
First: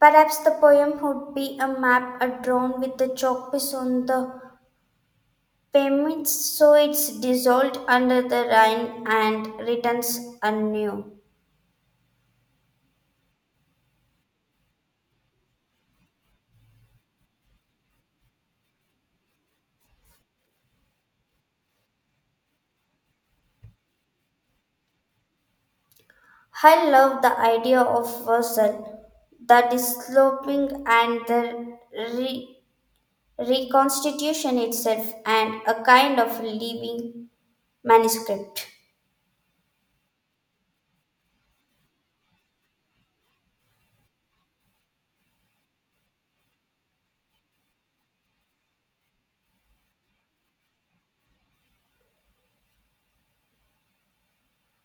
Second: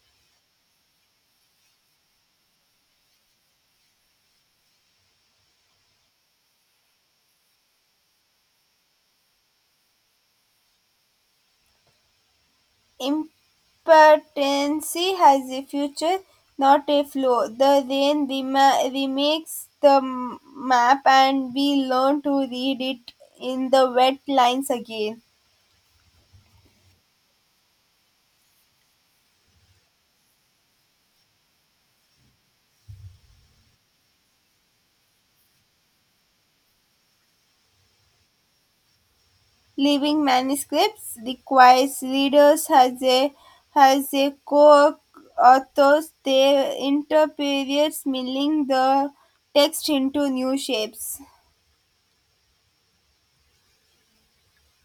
S1: Perhaps the poem would be a map, a drawn with the chalk piece on the payments, so it's dissolved under the Rhine and returns anew.
S2: Impotency has a future, not a flaw. The rain remakes the map, and we learn to read it in the wet lines again.
S1: I love the idea of Versailles, the dissolving and the re- reconstitution itself, and a kind of living manuscript.
S2: Living manuscripts requires readers as a has a co-authors. They interpret milling the text into new shapes.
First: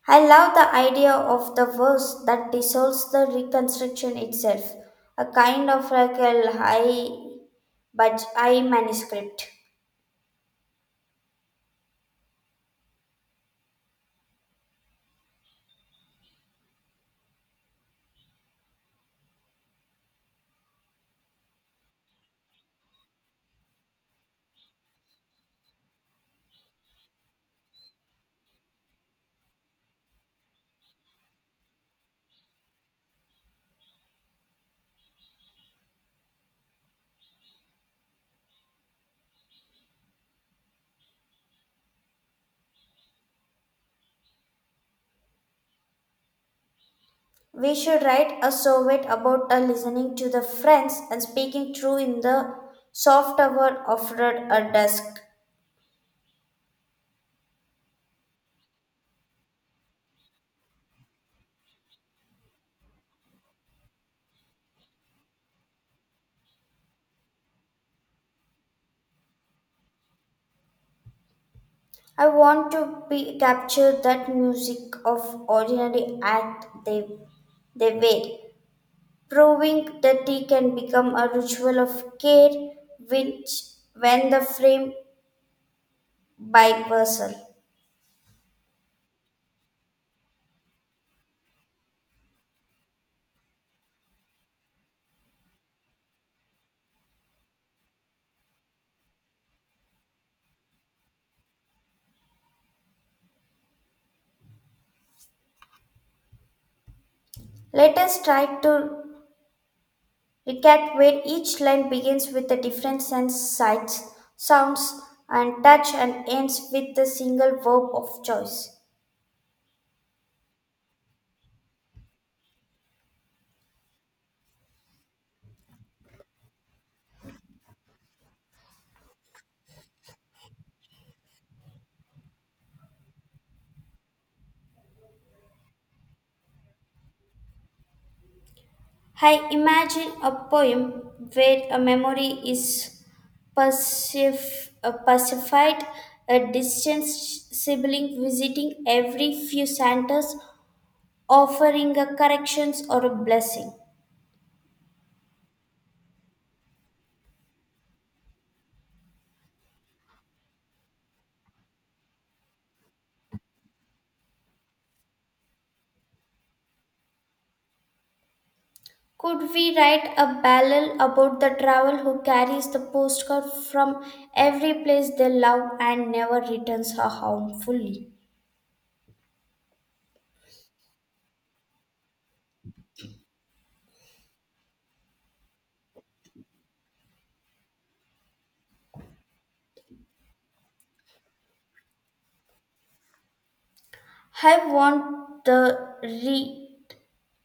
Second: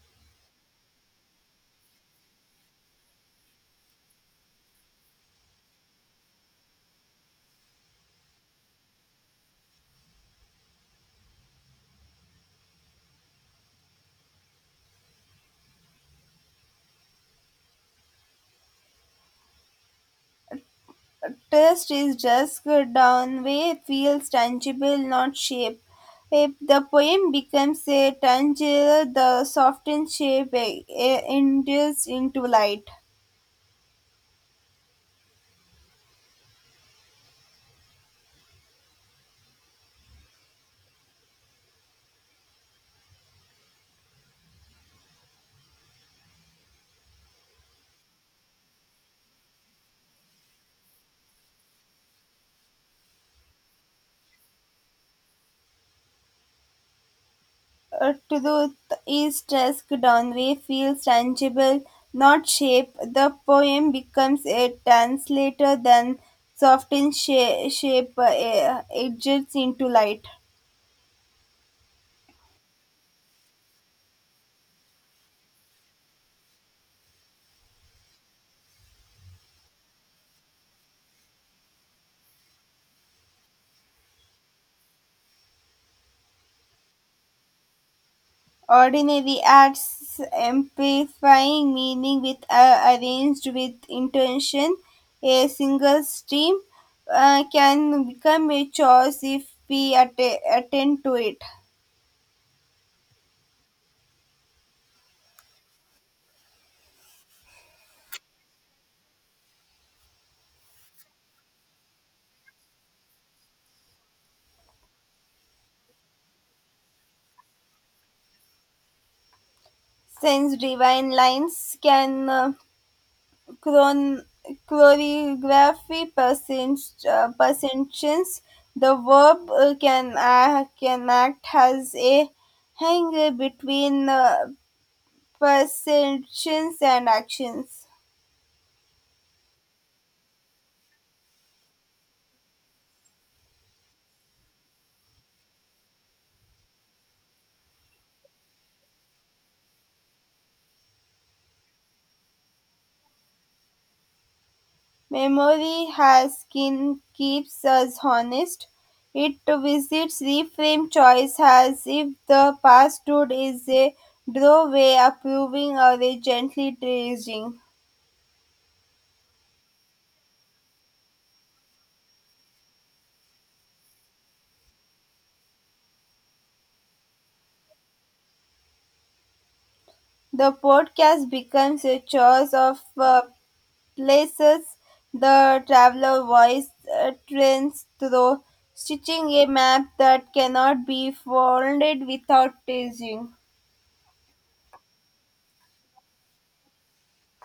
S1: I love the idea of the verse that dissolves the reconstruction itself, a kind of like a high but I manuscript.
S2: Trust is just good down way feels tangible, not shape. If the poem becomes a tangible, the softened shape indulges into light.
S1: We should write a Soviet about a listening to the friends and speaking true in the soft hour of a dusk.
S2: Truth is dusk Downway feels tangible, not shape. The poem becomes a translator, then softened shape edges into light.
S1: I want to be capture that music of ordinary act they wear, proving that tea can become a ritual of care which when the frame by person.
S2: Ordinary acts amplifying meaning with arranged with intention. A single stream can become a choice if we attend to it.
S1: Let us try to a cat where each line begins with a different sense, sights, sounds, and touch and ends with the single verb of choice.
S2: Since divine lines can chron- choreography perceptions, the verb can act as a hanger between perceptions and actions.
S1: I imagine a poem where a memory is pacified, a distant sibling visiting every few centers, offering a corrections or a blessing.
S2: Memory has skin keeps us honest. It visits reframe choice as if the past stood is a doorway approving or a gently teasing.
S1: Could we write a ballad about the traveler who carries the postcard from every place they love and never returns her home fully?
S2: The podcast becomes a choice of places the traveler voice trends through, stitching a map that cannot be folded without teasing.
S1: I want the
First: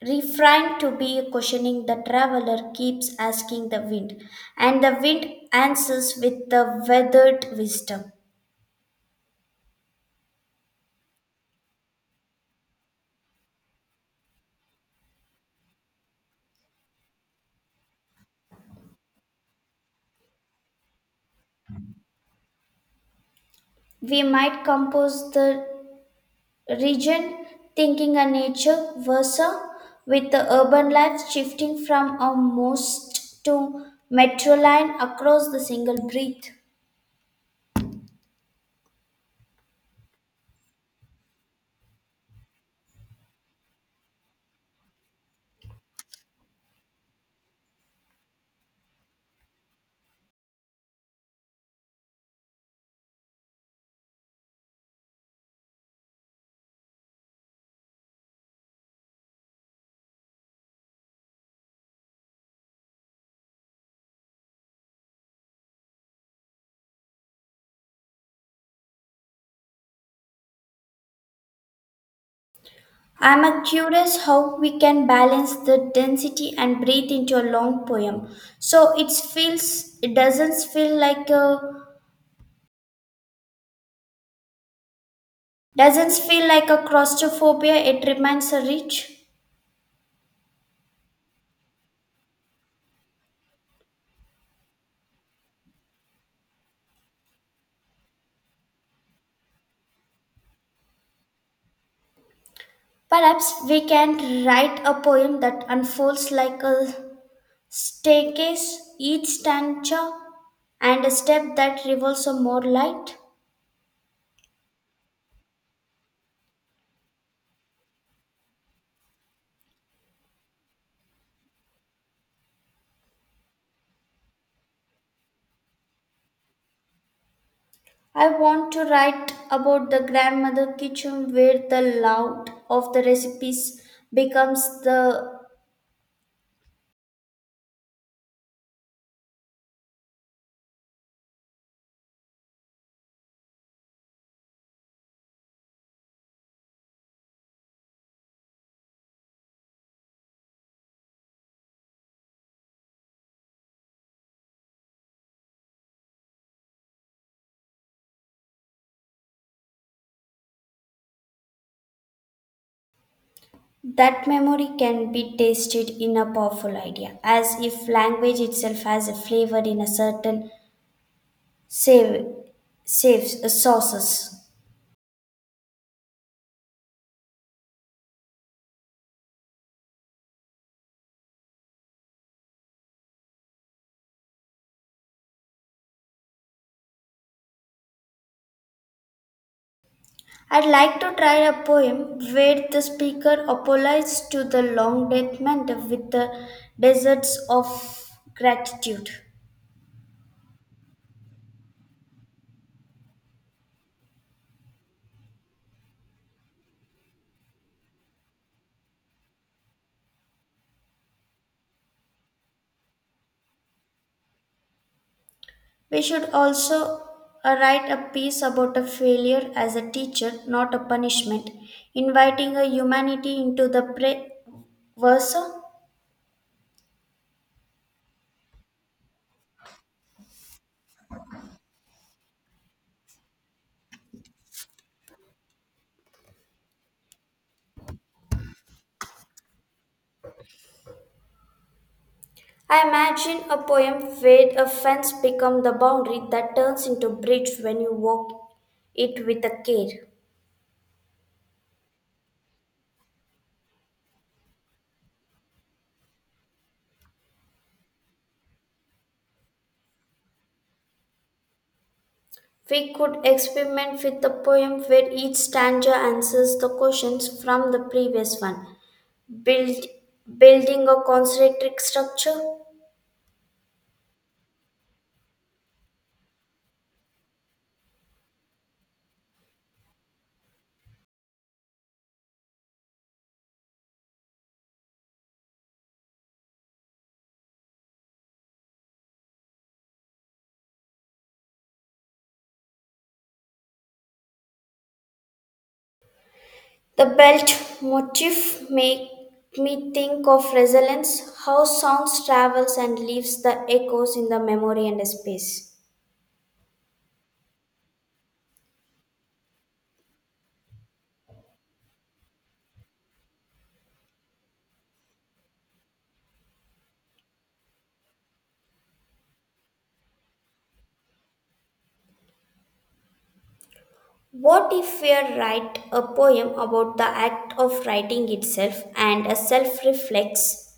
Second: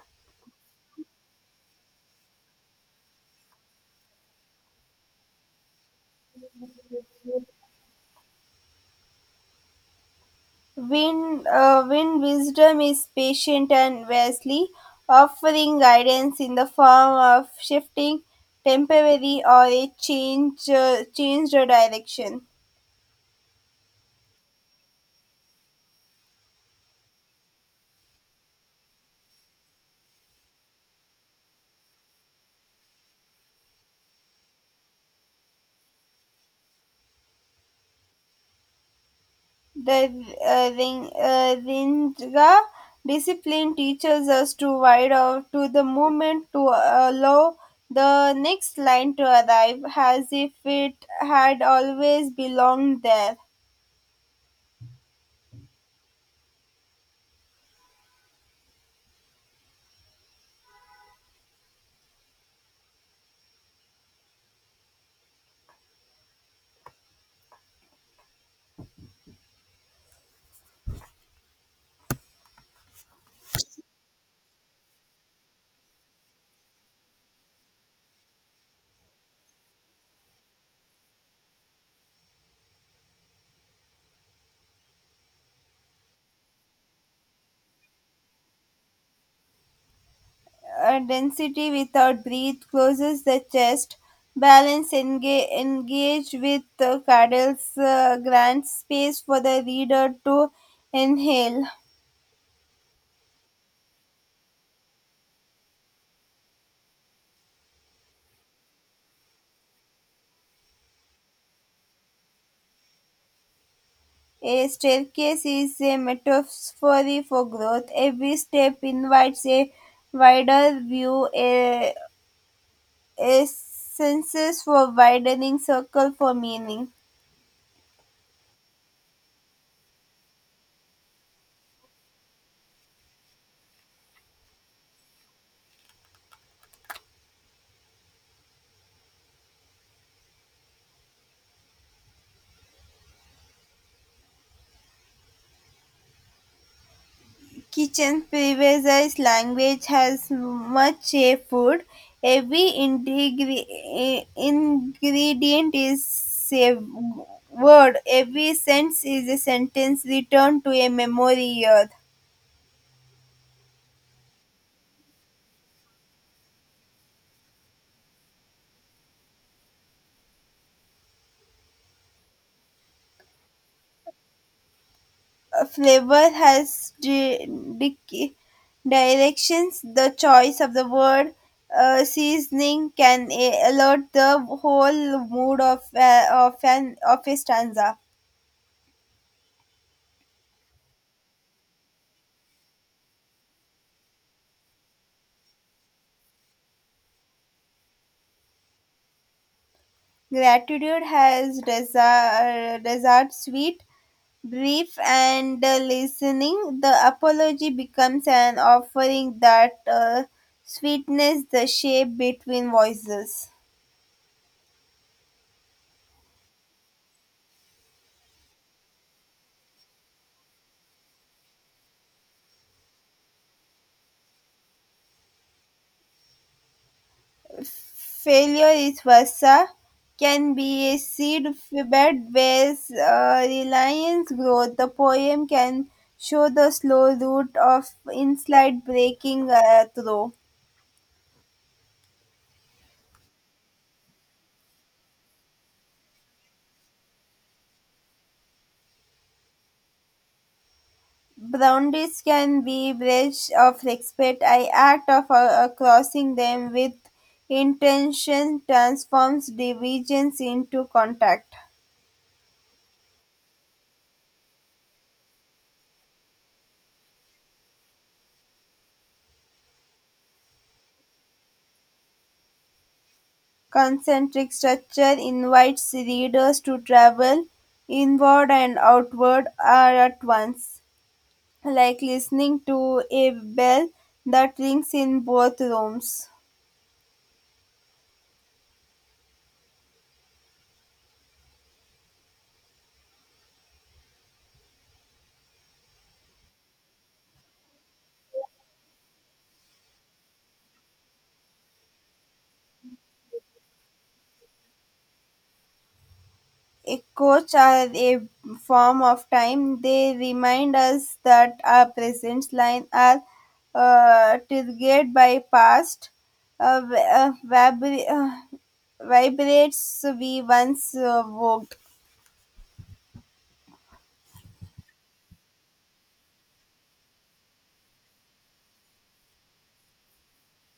S1: refrain to be questioning the traveler keeps asking the wind, and the wind answers with the weathered wisdom.
S2: Wind wisdom is patient and wise, offering guidance in the form of shifting temporary or a change, changed direction.
S1: We might compose the region thinking and nature versa with the urban life shifting from a most to metro line across the single breath.
S2: The ring, Ringa discipline teaches us to wide out to the movement to allow the next line to arrive as if it had always belonged there.
S1: I'm a curious how we can balance the density and breathe into a long poem so it feels it doesn't feel like a claustrophobia, it remains a rich.
S2: Density without breath, closes the chest, balance engage with the cradles, grants space for the reader to inhale.
S1: Perhaps we can write a poem that unfolds like a staircase, each stanza, and a step that reveals a more light.
S2: A staircase is a metaphor for growth. Every step invites a wider view, a senses for widening circle for meaning.
S1: I want to write about the grandmother kitchen where the loud of the recipes becomes the.
S2: Kitchen privileges language has much a food. Every eh, ingredient is a word. Every sense is a sentence returned to a memory earth.
S1: That memory can be tasted in a powerful idea, as if language itself has a flavor in a certain save saves sauces.
S2: A flavor has dic- directions. The choice of the word seasoning can eh, alert the whole mood of a stanza.
S1: I'd like to try a poem where the speaker apologizes to the long death mentor with the deserts of gratitude.
S2: Gratitude has desired sweet, brief, and listening. The apology becomes an offering that sweetness the shape between voices.
S1: We should also write a piece about a failure as a teacher, not a punishment, inviting a humanity into the versa.
S2: Failure is versa, can be a seed bed where reliance grows. The poem can show the slow root of insight breaking through.
S1: I imagine a poem where a fence becomes the boundary that turns into bridge when you walk it with a care.
S2: Boundaries can be breaches of respect. I act of crossing them with intention transforms divisions into contact.
S1: We could experiment with a poem where each stanza answers the questions from the previous one, build, building a concentric structure.
S2: Concentric structure invites readers to travel inward and outward are at once, like listening to a bell that rings in both rooms.
S1: The belt motif make me think of resonance, how sounds travels and leaves the echoes in the memory and space.
S2: A coach are a form of time. They remind us that our present line are triggered by past uh, v- uh, vibra- uh, vibrates we once walked.
S1: What if we write a poem about the act of writing itself and a self reflex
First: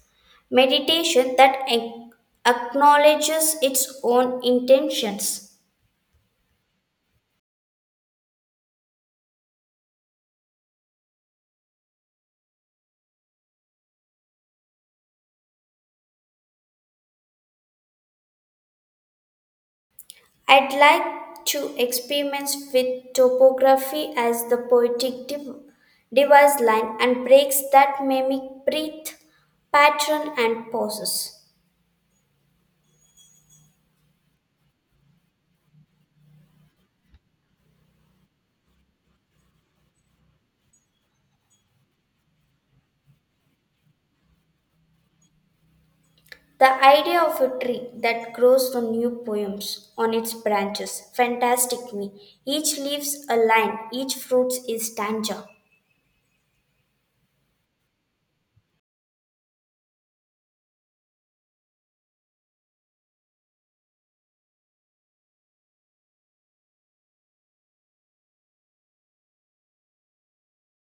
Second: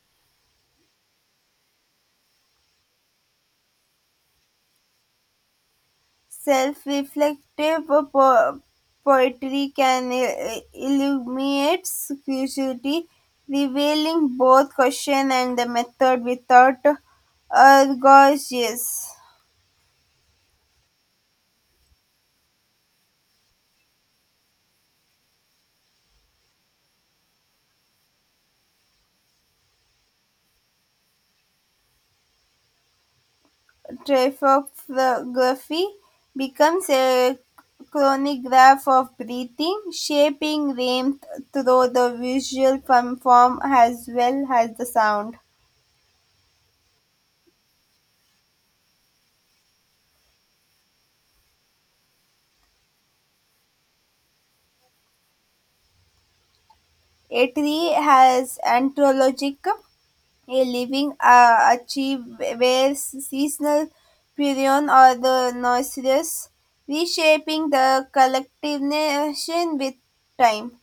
S1: meditation that acknowledges its own intentions.
S2: Self-reflective poetry can illuminate curiosity, revealing both question and the method without gorgeous.
S1: I'd like to experiment with topography as the poetic device line and breaks that mimic breath, pattern, and pauses.
S2: Tropography becomes a chronograph of breathing, shaping rhythm through the visual form as well as the sound.
S1: The idea of a tree that grows from new poems on its branches fantastic me. Each leaves a line, each fruit is stanza.
S2: A tree has anthropologic, a living achieve where seasonal purion or the noiseless, reshaping the collectivization with time.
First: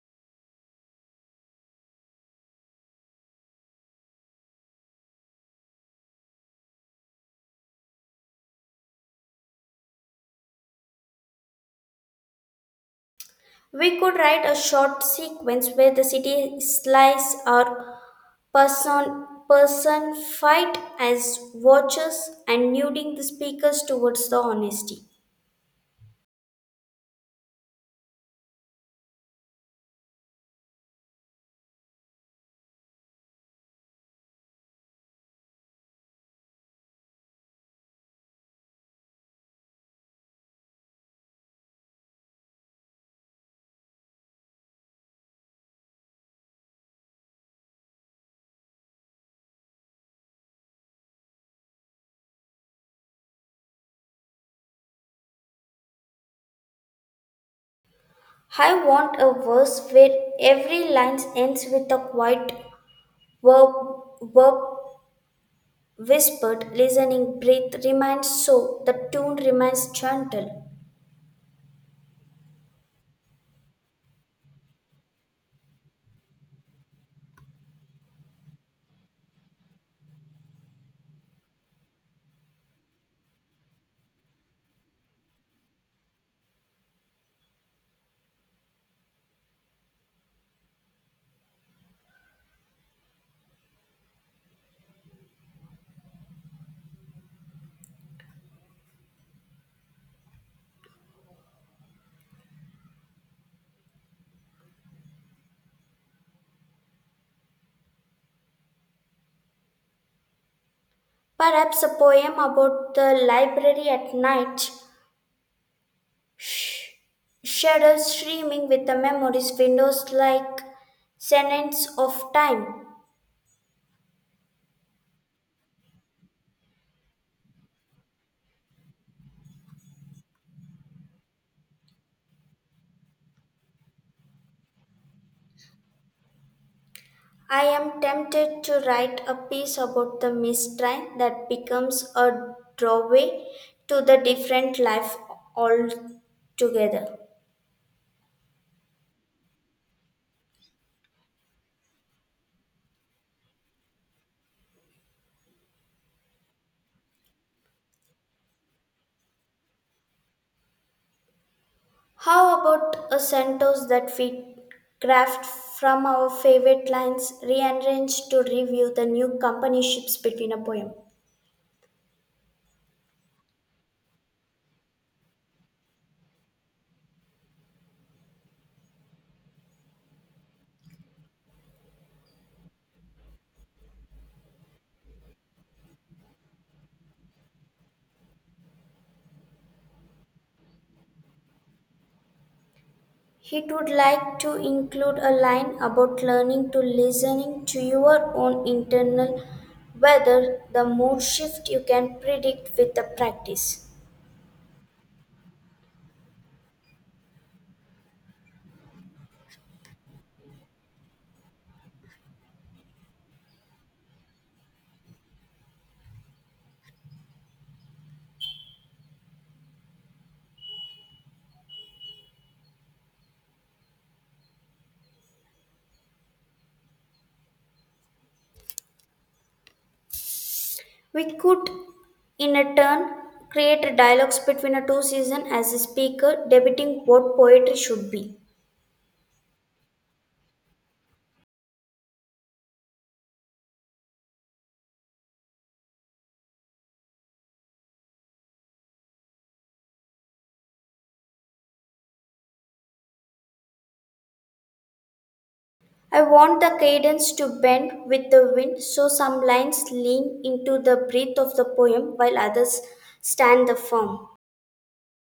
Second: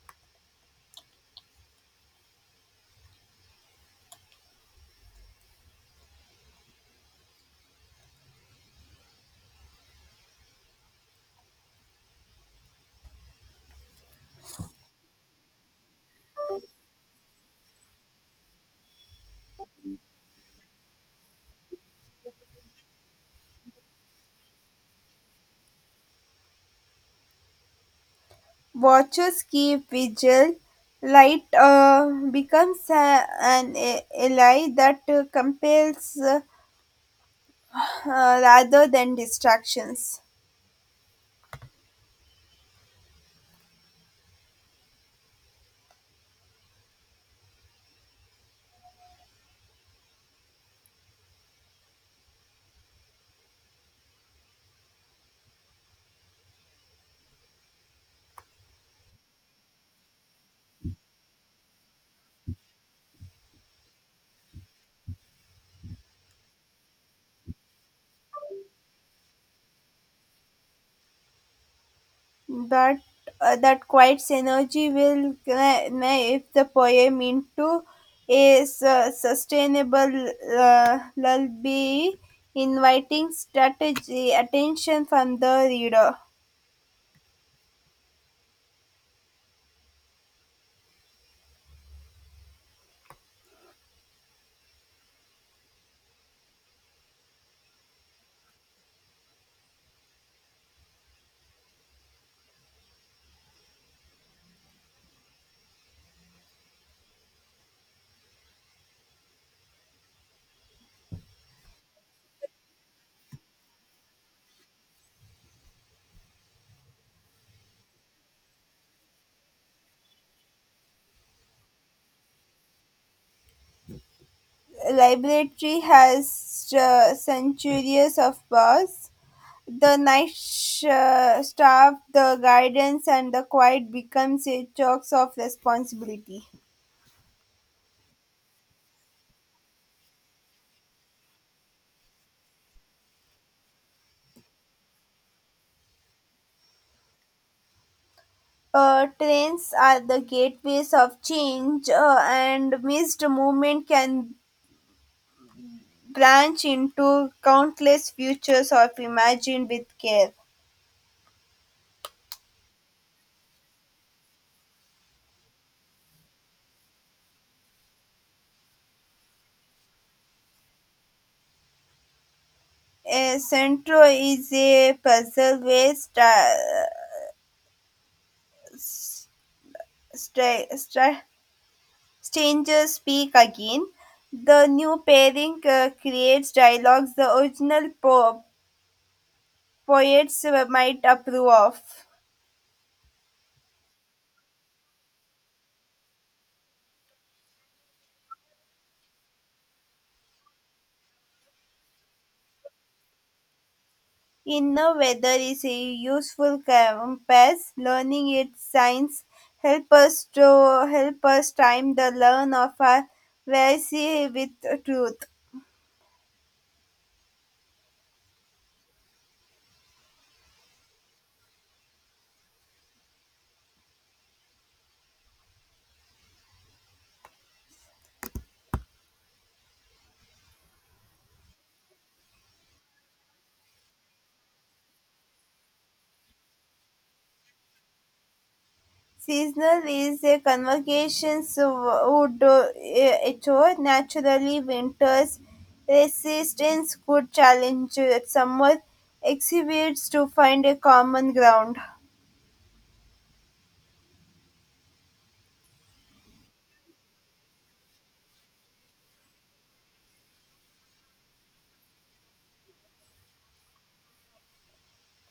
S1: We could write a short sequence where the city slice or person fight as watchers and nuding the speakers towards the honesty.
S2: Watchers keep vigil. Light becomes an ally that compels uh, rather than distractions.
S1: I want a verse where every line ends with a quiet verb verb whispered listening breath remains so the tune remains gentle.
S2: But that quiet's energy will if the poem into a sustainable lullaby, inviting strategy attention from the reader.
S1: Perhaps a poem about the library at night. Sh- Shadows streaming with the memories, windows like seconds of time.
S2: Library has centuries of bars. The night staff, the guidance, and the quiet becomes a crux of responsibility.
S1: I am tempted to write a piece about the mist train that becomes a doorway to the different life altogether.
S2: Trains are the gateways of change, and missed movement can branch into countless futures of imagined with care.
S1: How about a sentence that we craft from our favorite lines, rearranged to review the new company ships between a poem?
S2: A centro is a puzzle where stra- stra- strangers speak again. The new pairing creates dialogues the original poets might approve of.
S1: He would like to include a line about learning to listening to your own internal weather, the mood shift you can predict with the practice.
S2: In the weather is a useful compass. Learning its signs help us to help us time the learn of our verse with truth.
S1: We could, in a turn, create a dialogues between the two seasons as a speaker debating what poetry should be.
S2: Seasonal is a convocation so would do it all. Naturally winters resistance could challenge summer exhibits to find a common ground.
S1: I want the cadence to bend with the wind so some lines lean into the breath of the poem while others stand the firm.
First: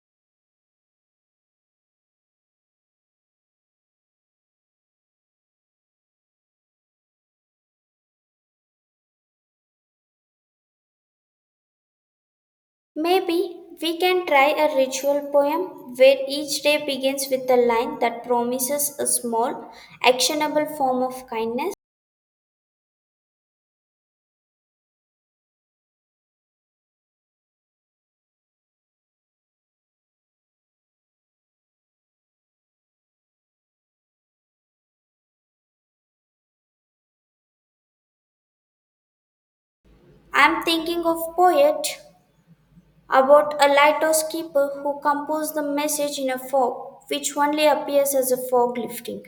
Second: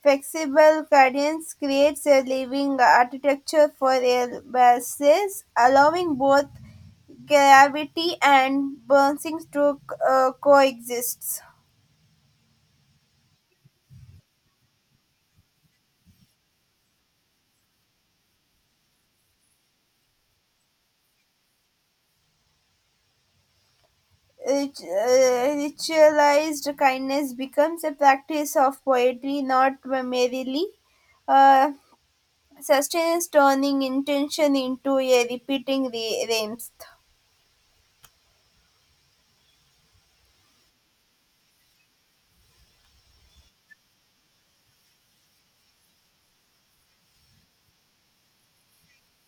S2: Flexible guidance creates a living architecture for airbuses, allowing both gravity and bouncing to coexist.
S1: Maybe we can try a ritual poem where each day begins with a line that promises a small, actionable form of kindness.
S2: Ritualized kindness becomes a practice of poetry, not merely uh, sustains turning intention into a repeating rhymes.
S1: I'm thinking of poet about a lighthouse keeper who composed the message in a fog, which only appears as a fog lifting.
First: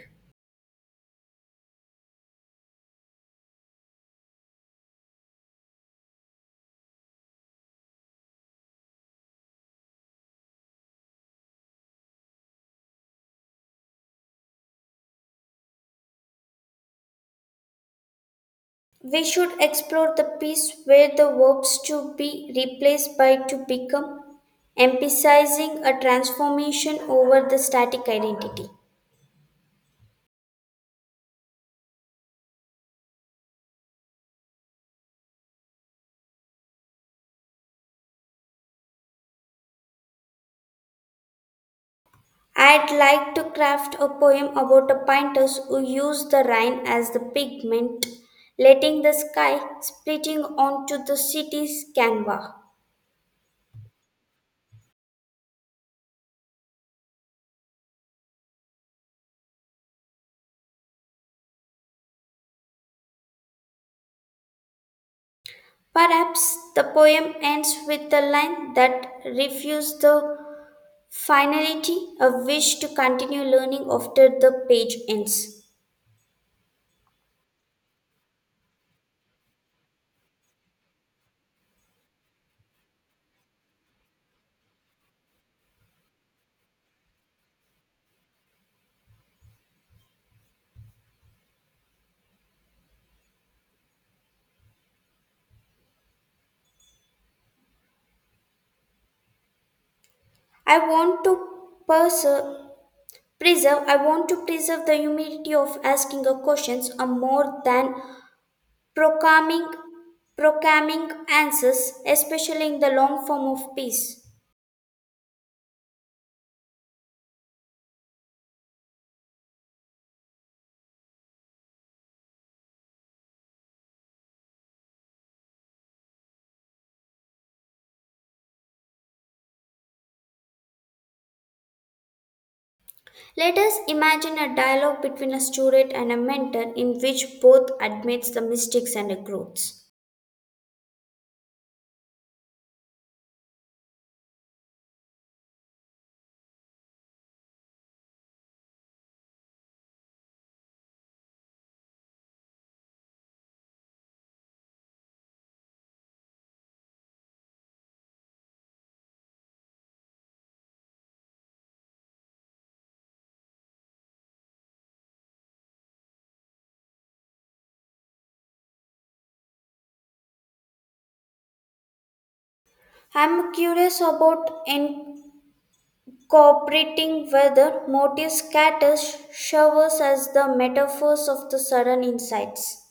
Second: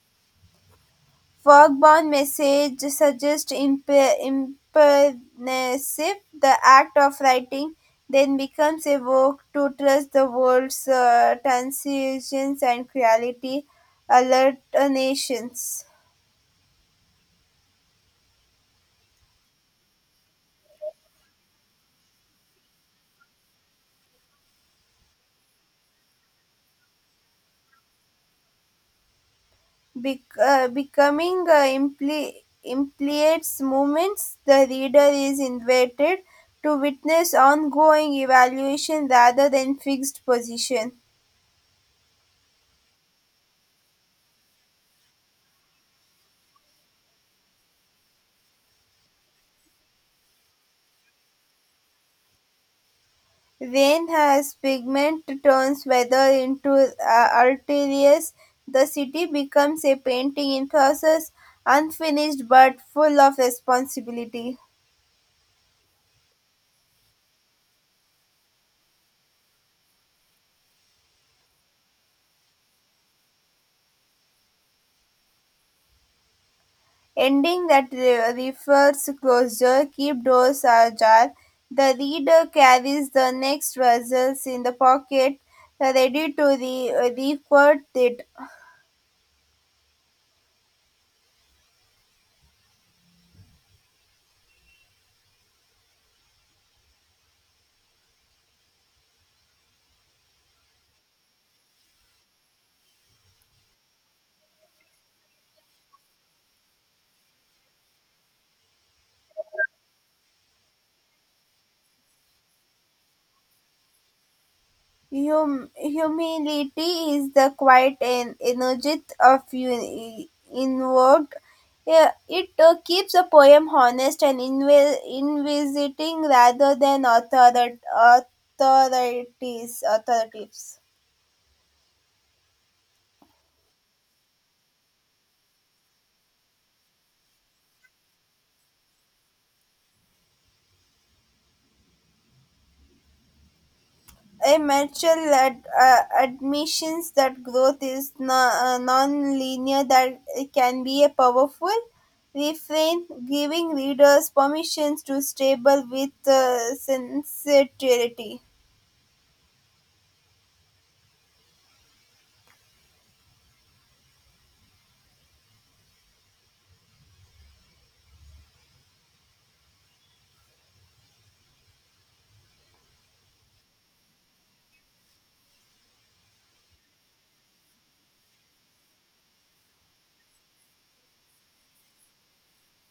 S2: Work message suggests imperatives; the act of writing then becomes a work to trust the world's transitions and create alternations.
S1: We should explore the piece where the verbs to be replaced by to become, emphasizing a transformation over the static identity.
S2: Becoming implicates moments the reader is invited to witness ongoing evaluation rather than fixed position.
S1: I'd like to craft a poem about a painter who used the rain as the pigment, letting the sky splitting onto the city's canvas.
S2: Rain as pigment turns weather into arterials. The city becomes a painting in process, unfinished but full of responsibility.
S1: Perhaps the poem ends with the line that refuses the finality, a wish to continue learning after the page ends.
S2: Ending that refers closure, keep doors ajar. The reader carries the next vessels in the pocket, ready to report it.
S1: I want to perse- preserve I want to preserve the humility of asking a questions are more than Proclaiming, proclaiming answers, especially in the long form of peace.
S2: Humility is the quiet and energy of inward. Yeah, it keeps a poem honest and inviting rather than authorities. Authoritative.
S1: Let us imagine a dialogue between a student and a mentor in which both admits the mistakes and the growths.
S2: A Mitchell ad, admissions that growth is no, non-linear that it can be a powerful refrain, giving readers permissions to stable with sincerity.
S1: I'm curious about incorporating whether motive scatters showers as the metaphors of the sudden insights.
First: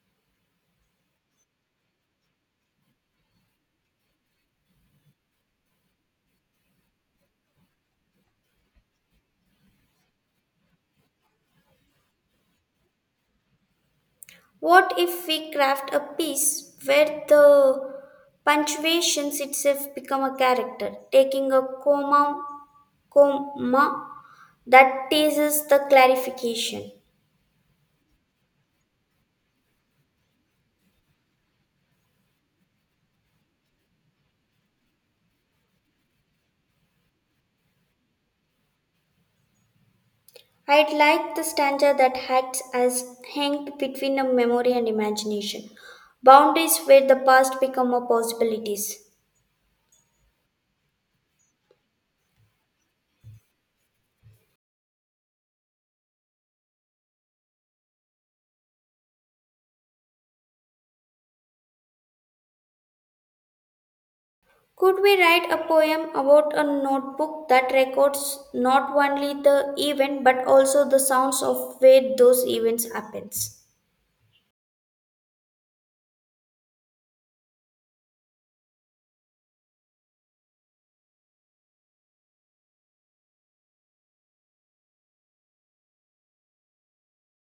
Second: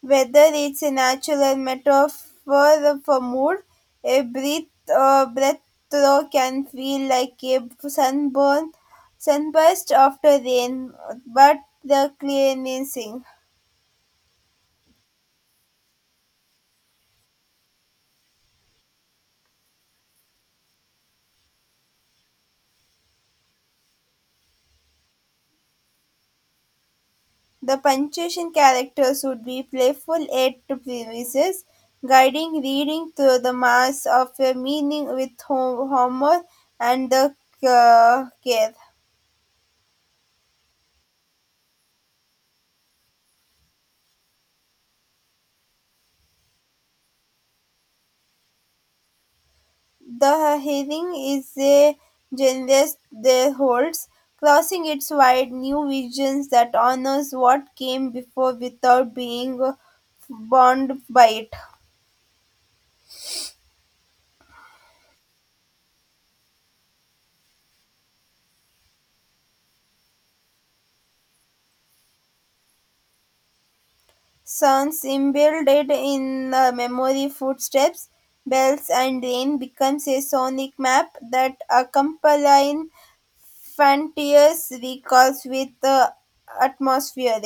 S2: Whether it's a natural metaphor for mood, a breath throw can feel like a sunburn, sunburst after rain, but the cleansing.
S1: What if we craft a piece where the punctuations itself become a character, taking a comma that teases the clarification.
S2: The punctuation characters would be playful aid to premises, guiding reading through the mass of a meaning with humor and the care.
S1: I'd like the stanza that acts as hanged between a memory and imagination, boundaries where the past become a possibilities.
S2: The herring is a generous there holds, crossing its wide new visions that honors what came before without being bound by it.
S1: Could we write a poem about a notebook that records not only the event but also the sounds of where those events happens?
S2: Sounds embedded in the memory, footsteps, bells, and rain becomes a sonic map that accompanies frontiers recalls with the atmosphere.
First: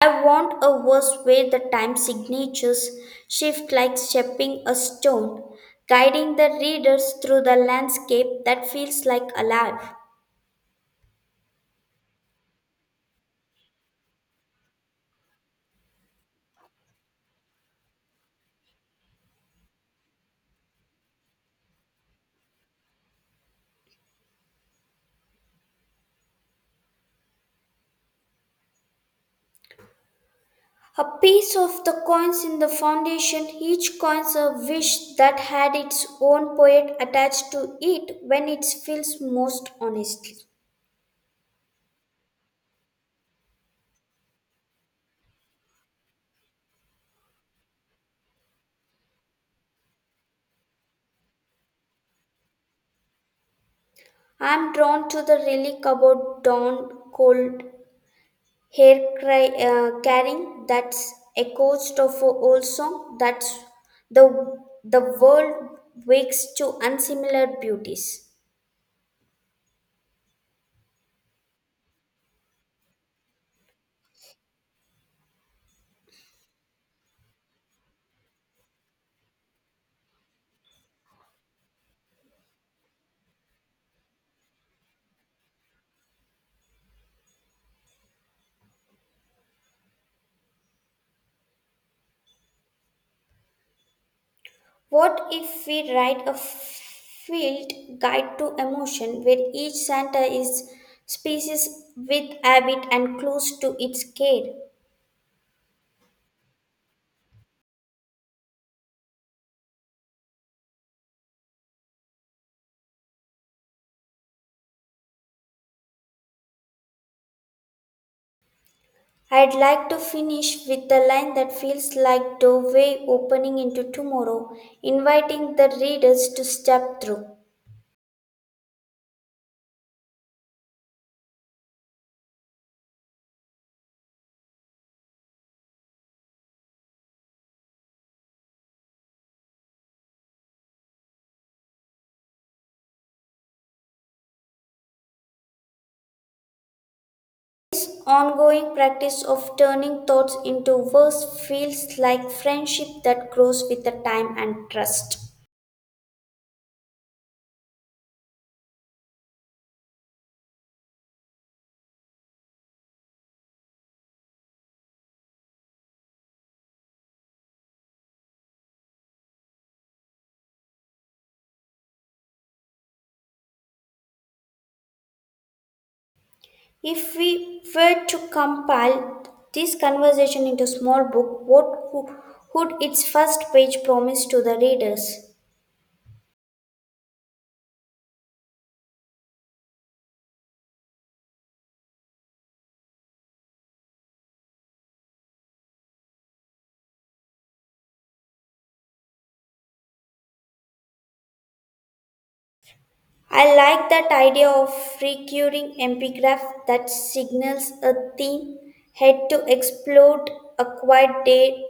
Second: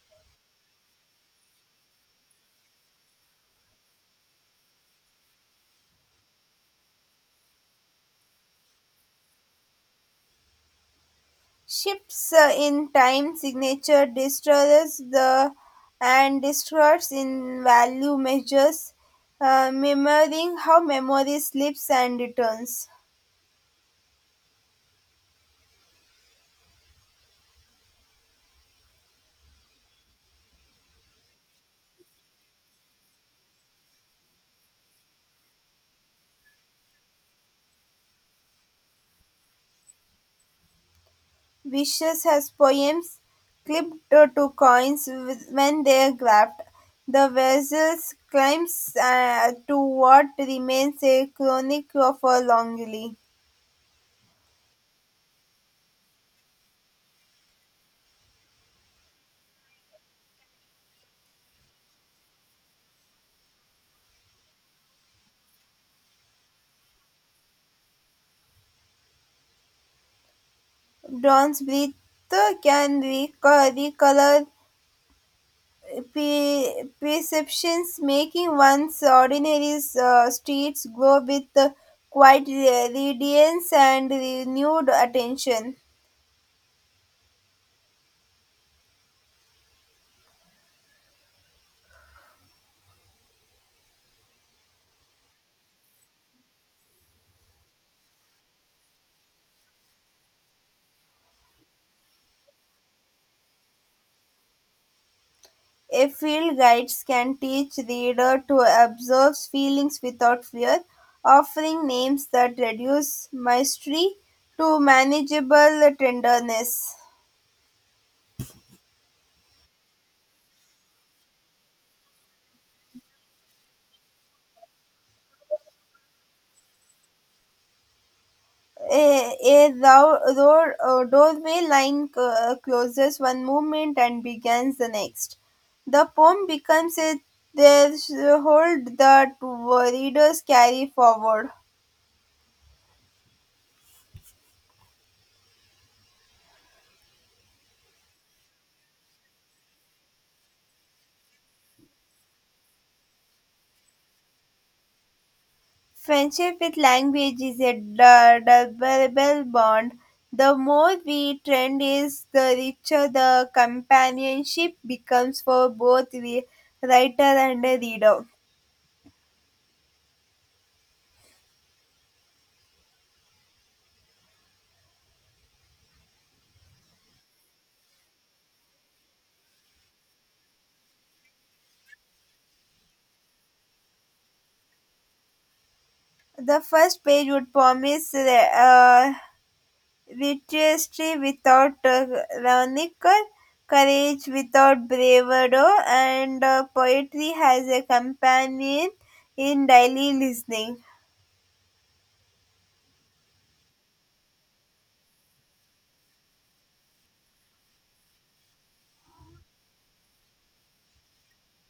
S1: I want a verse where the time signatures shift like shaping a stone, guiding the readers through the landscape that feels like alive.
S2: Shifts in time signature destroys the and distorts in value measures, mirroring how memory slips and returns.
S1: A piece of the coins in the foundation, each coin's a wish that had its own poet attached to it when it feels most honestly.
S2: Vicious has poems clipped to coins with- when they are grabbed. The vessels climbs to what remains a chronic of a longing.
S1: I'm drawn to the relic about dawn cold hair carrying that's echoes of a old song. That's the the world wakes to unsimilar beauties.
S2: Dawn's breath can recolor perceptions, making one's ordinary streets glow with quiet radiance and renewed attention.
S1: What if we write a field guide to emotion where each Santa is species with habit and clues to its care?
S2: A field guides can teach reader to observe feelings without fear, offering names that reduce mystery to manageable tenderness.
S1: I'd like to finish with the line that feels like doorway opening into tomorrow, inviting the readers to step through.
S2: A doorway line closes one movement and begins the next. The poem becomes a threshold that readers carry forward.
S1: Ongoing practice of turning thoughts into words feels like friendship that grows with the time and trust.
S2: Friendship with language is a durable bond. The more we trend is, the richer the companionship becomes for both the writer and the reader.
S1: If we were to compile this conversation into a small book, what would its first page promise to the readers?
S2: The first page would promise literacy without rancor, courage without bravado, and poetry has a companion in daily listening.
S1: I like that idea of recurring epigraph that signals a theme, head to explode, a quiet day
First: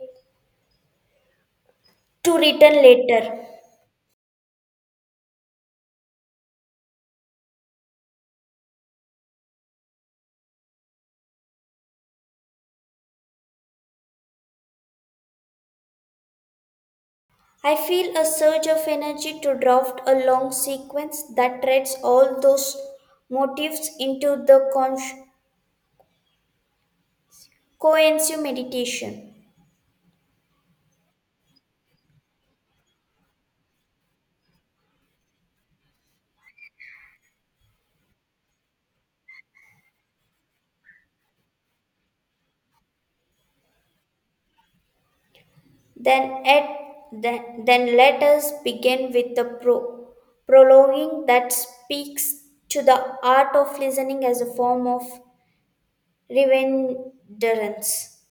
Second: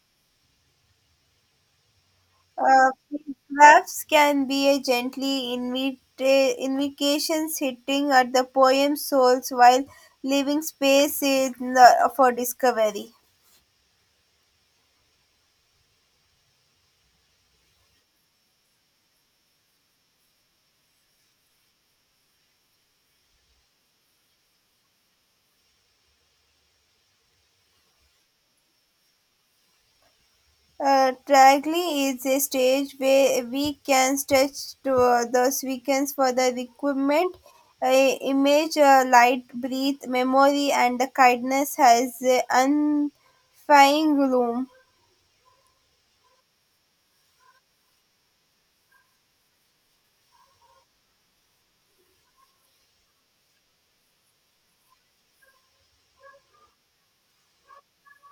S1: to return
S2: Uh,
S1: later.
S2: Perhaps can be a gently invocations hitting at the poem's souls while leaving space in the, for discovery.
S1: I feel a surge of energy to draft a long sequence that threads all those motifs into the cohesive meditation.
S2: Tragedy is a stage where we can stretch to those weekends for the requirement, image, light, breathe, memory, and the kindness has unfying gloom.
S1: Then, at, then let us begin with the prologuing that speaks to the art of listening as a form of remembrance.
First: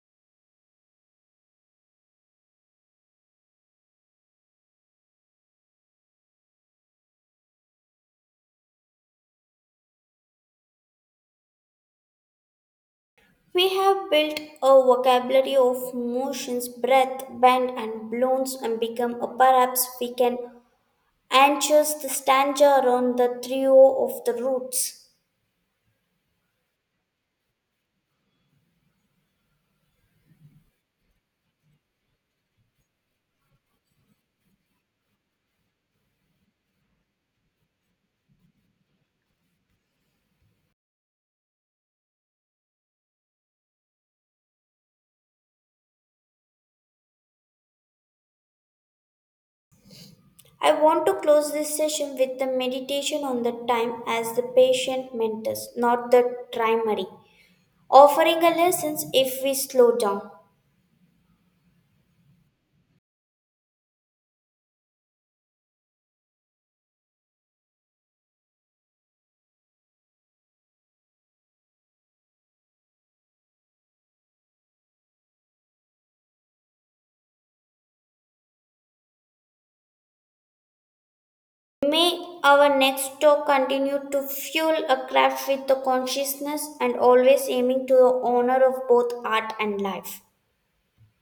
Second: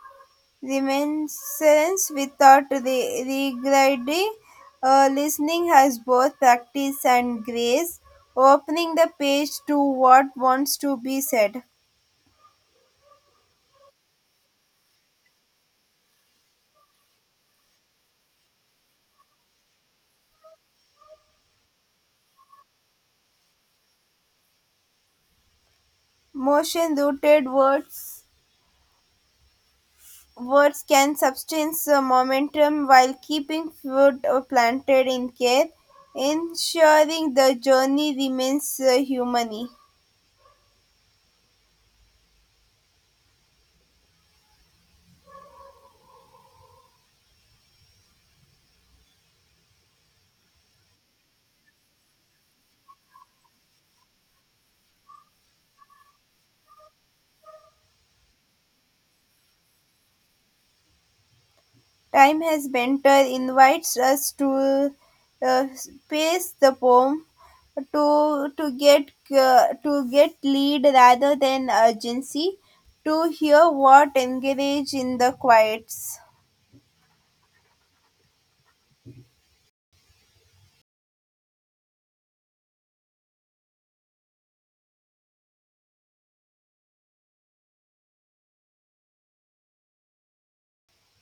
S2: Reminiscence without regretting listening has both practice and grace, opening the page to what wants to be said.
S1: We have built a vocabulary of motions, breath, bend, and blows, and become a perhaps we can anxious the stanza on the trio of the roots.
S2: Motion rooted words can substance momentum while keeping food planted in care, ensuring the journey remains humane.
S1: I want to close this session with the meditation on the time as the patient mentors, not the primary, offering a lessons if we slow down.
S2: Time has Benter invites us to space the poem to get lead rather than urgency to hear what engage in the quiets.
S1: May our next talk continue to fuel a craft with the consciousness and always aiming to the honor of both art and life.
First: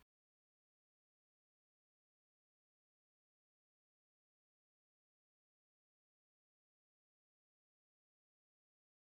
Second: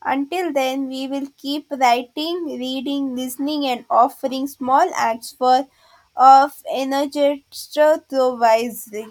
S2: Until then, we will keep writing, reading, listening, and offering small acts for of energy to wisely.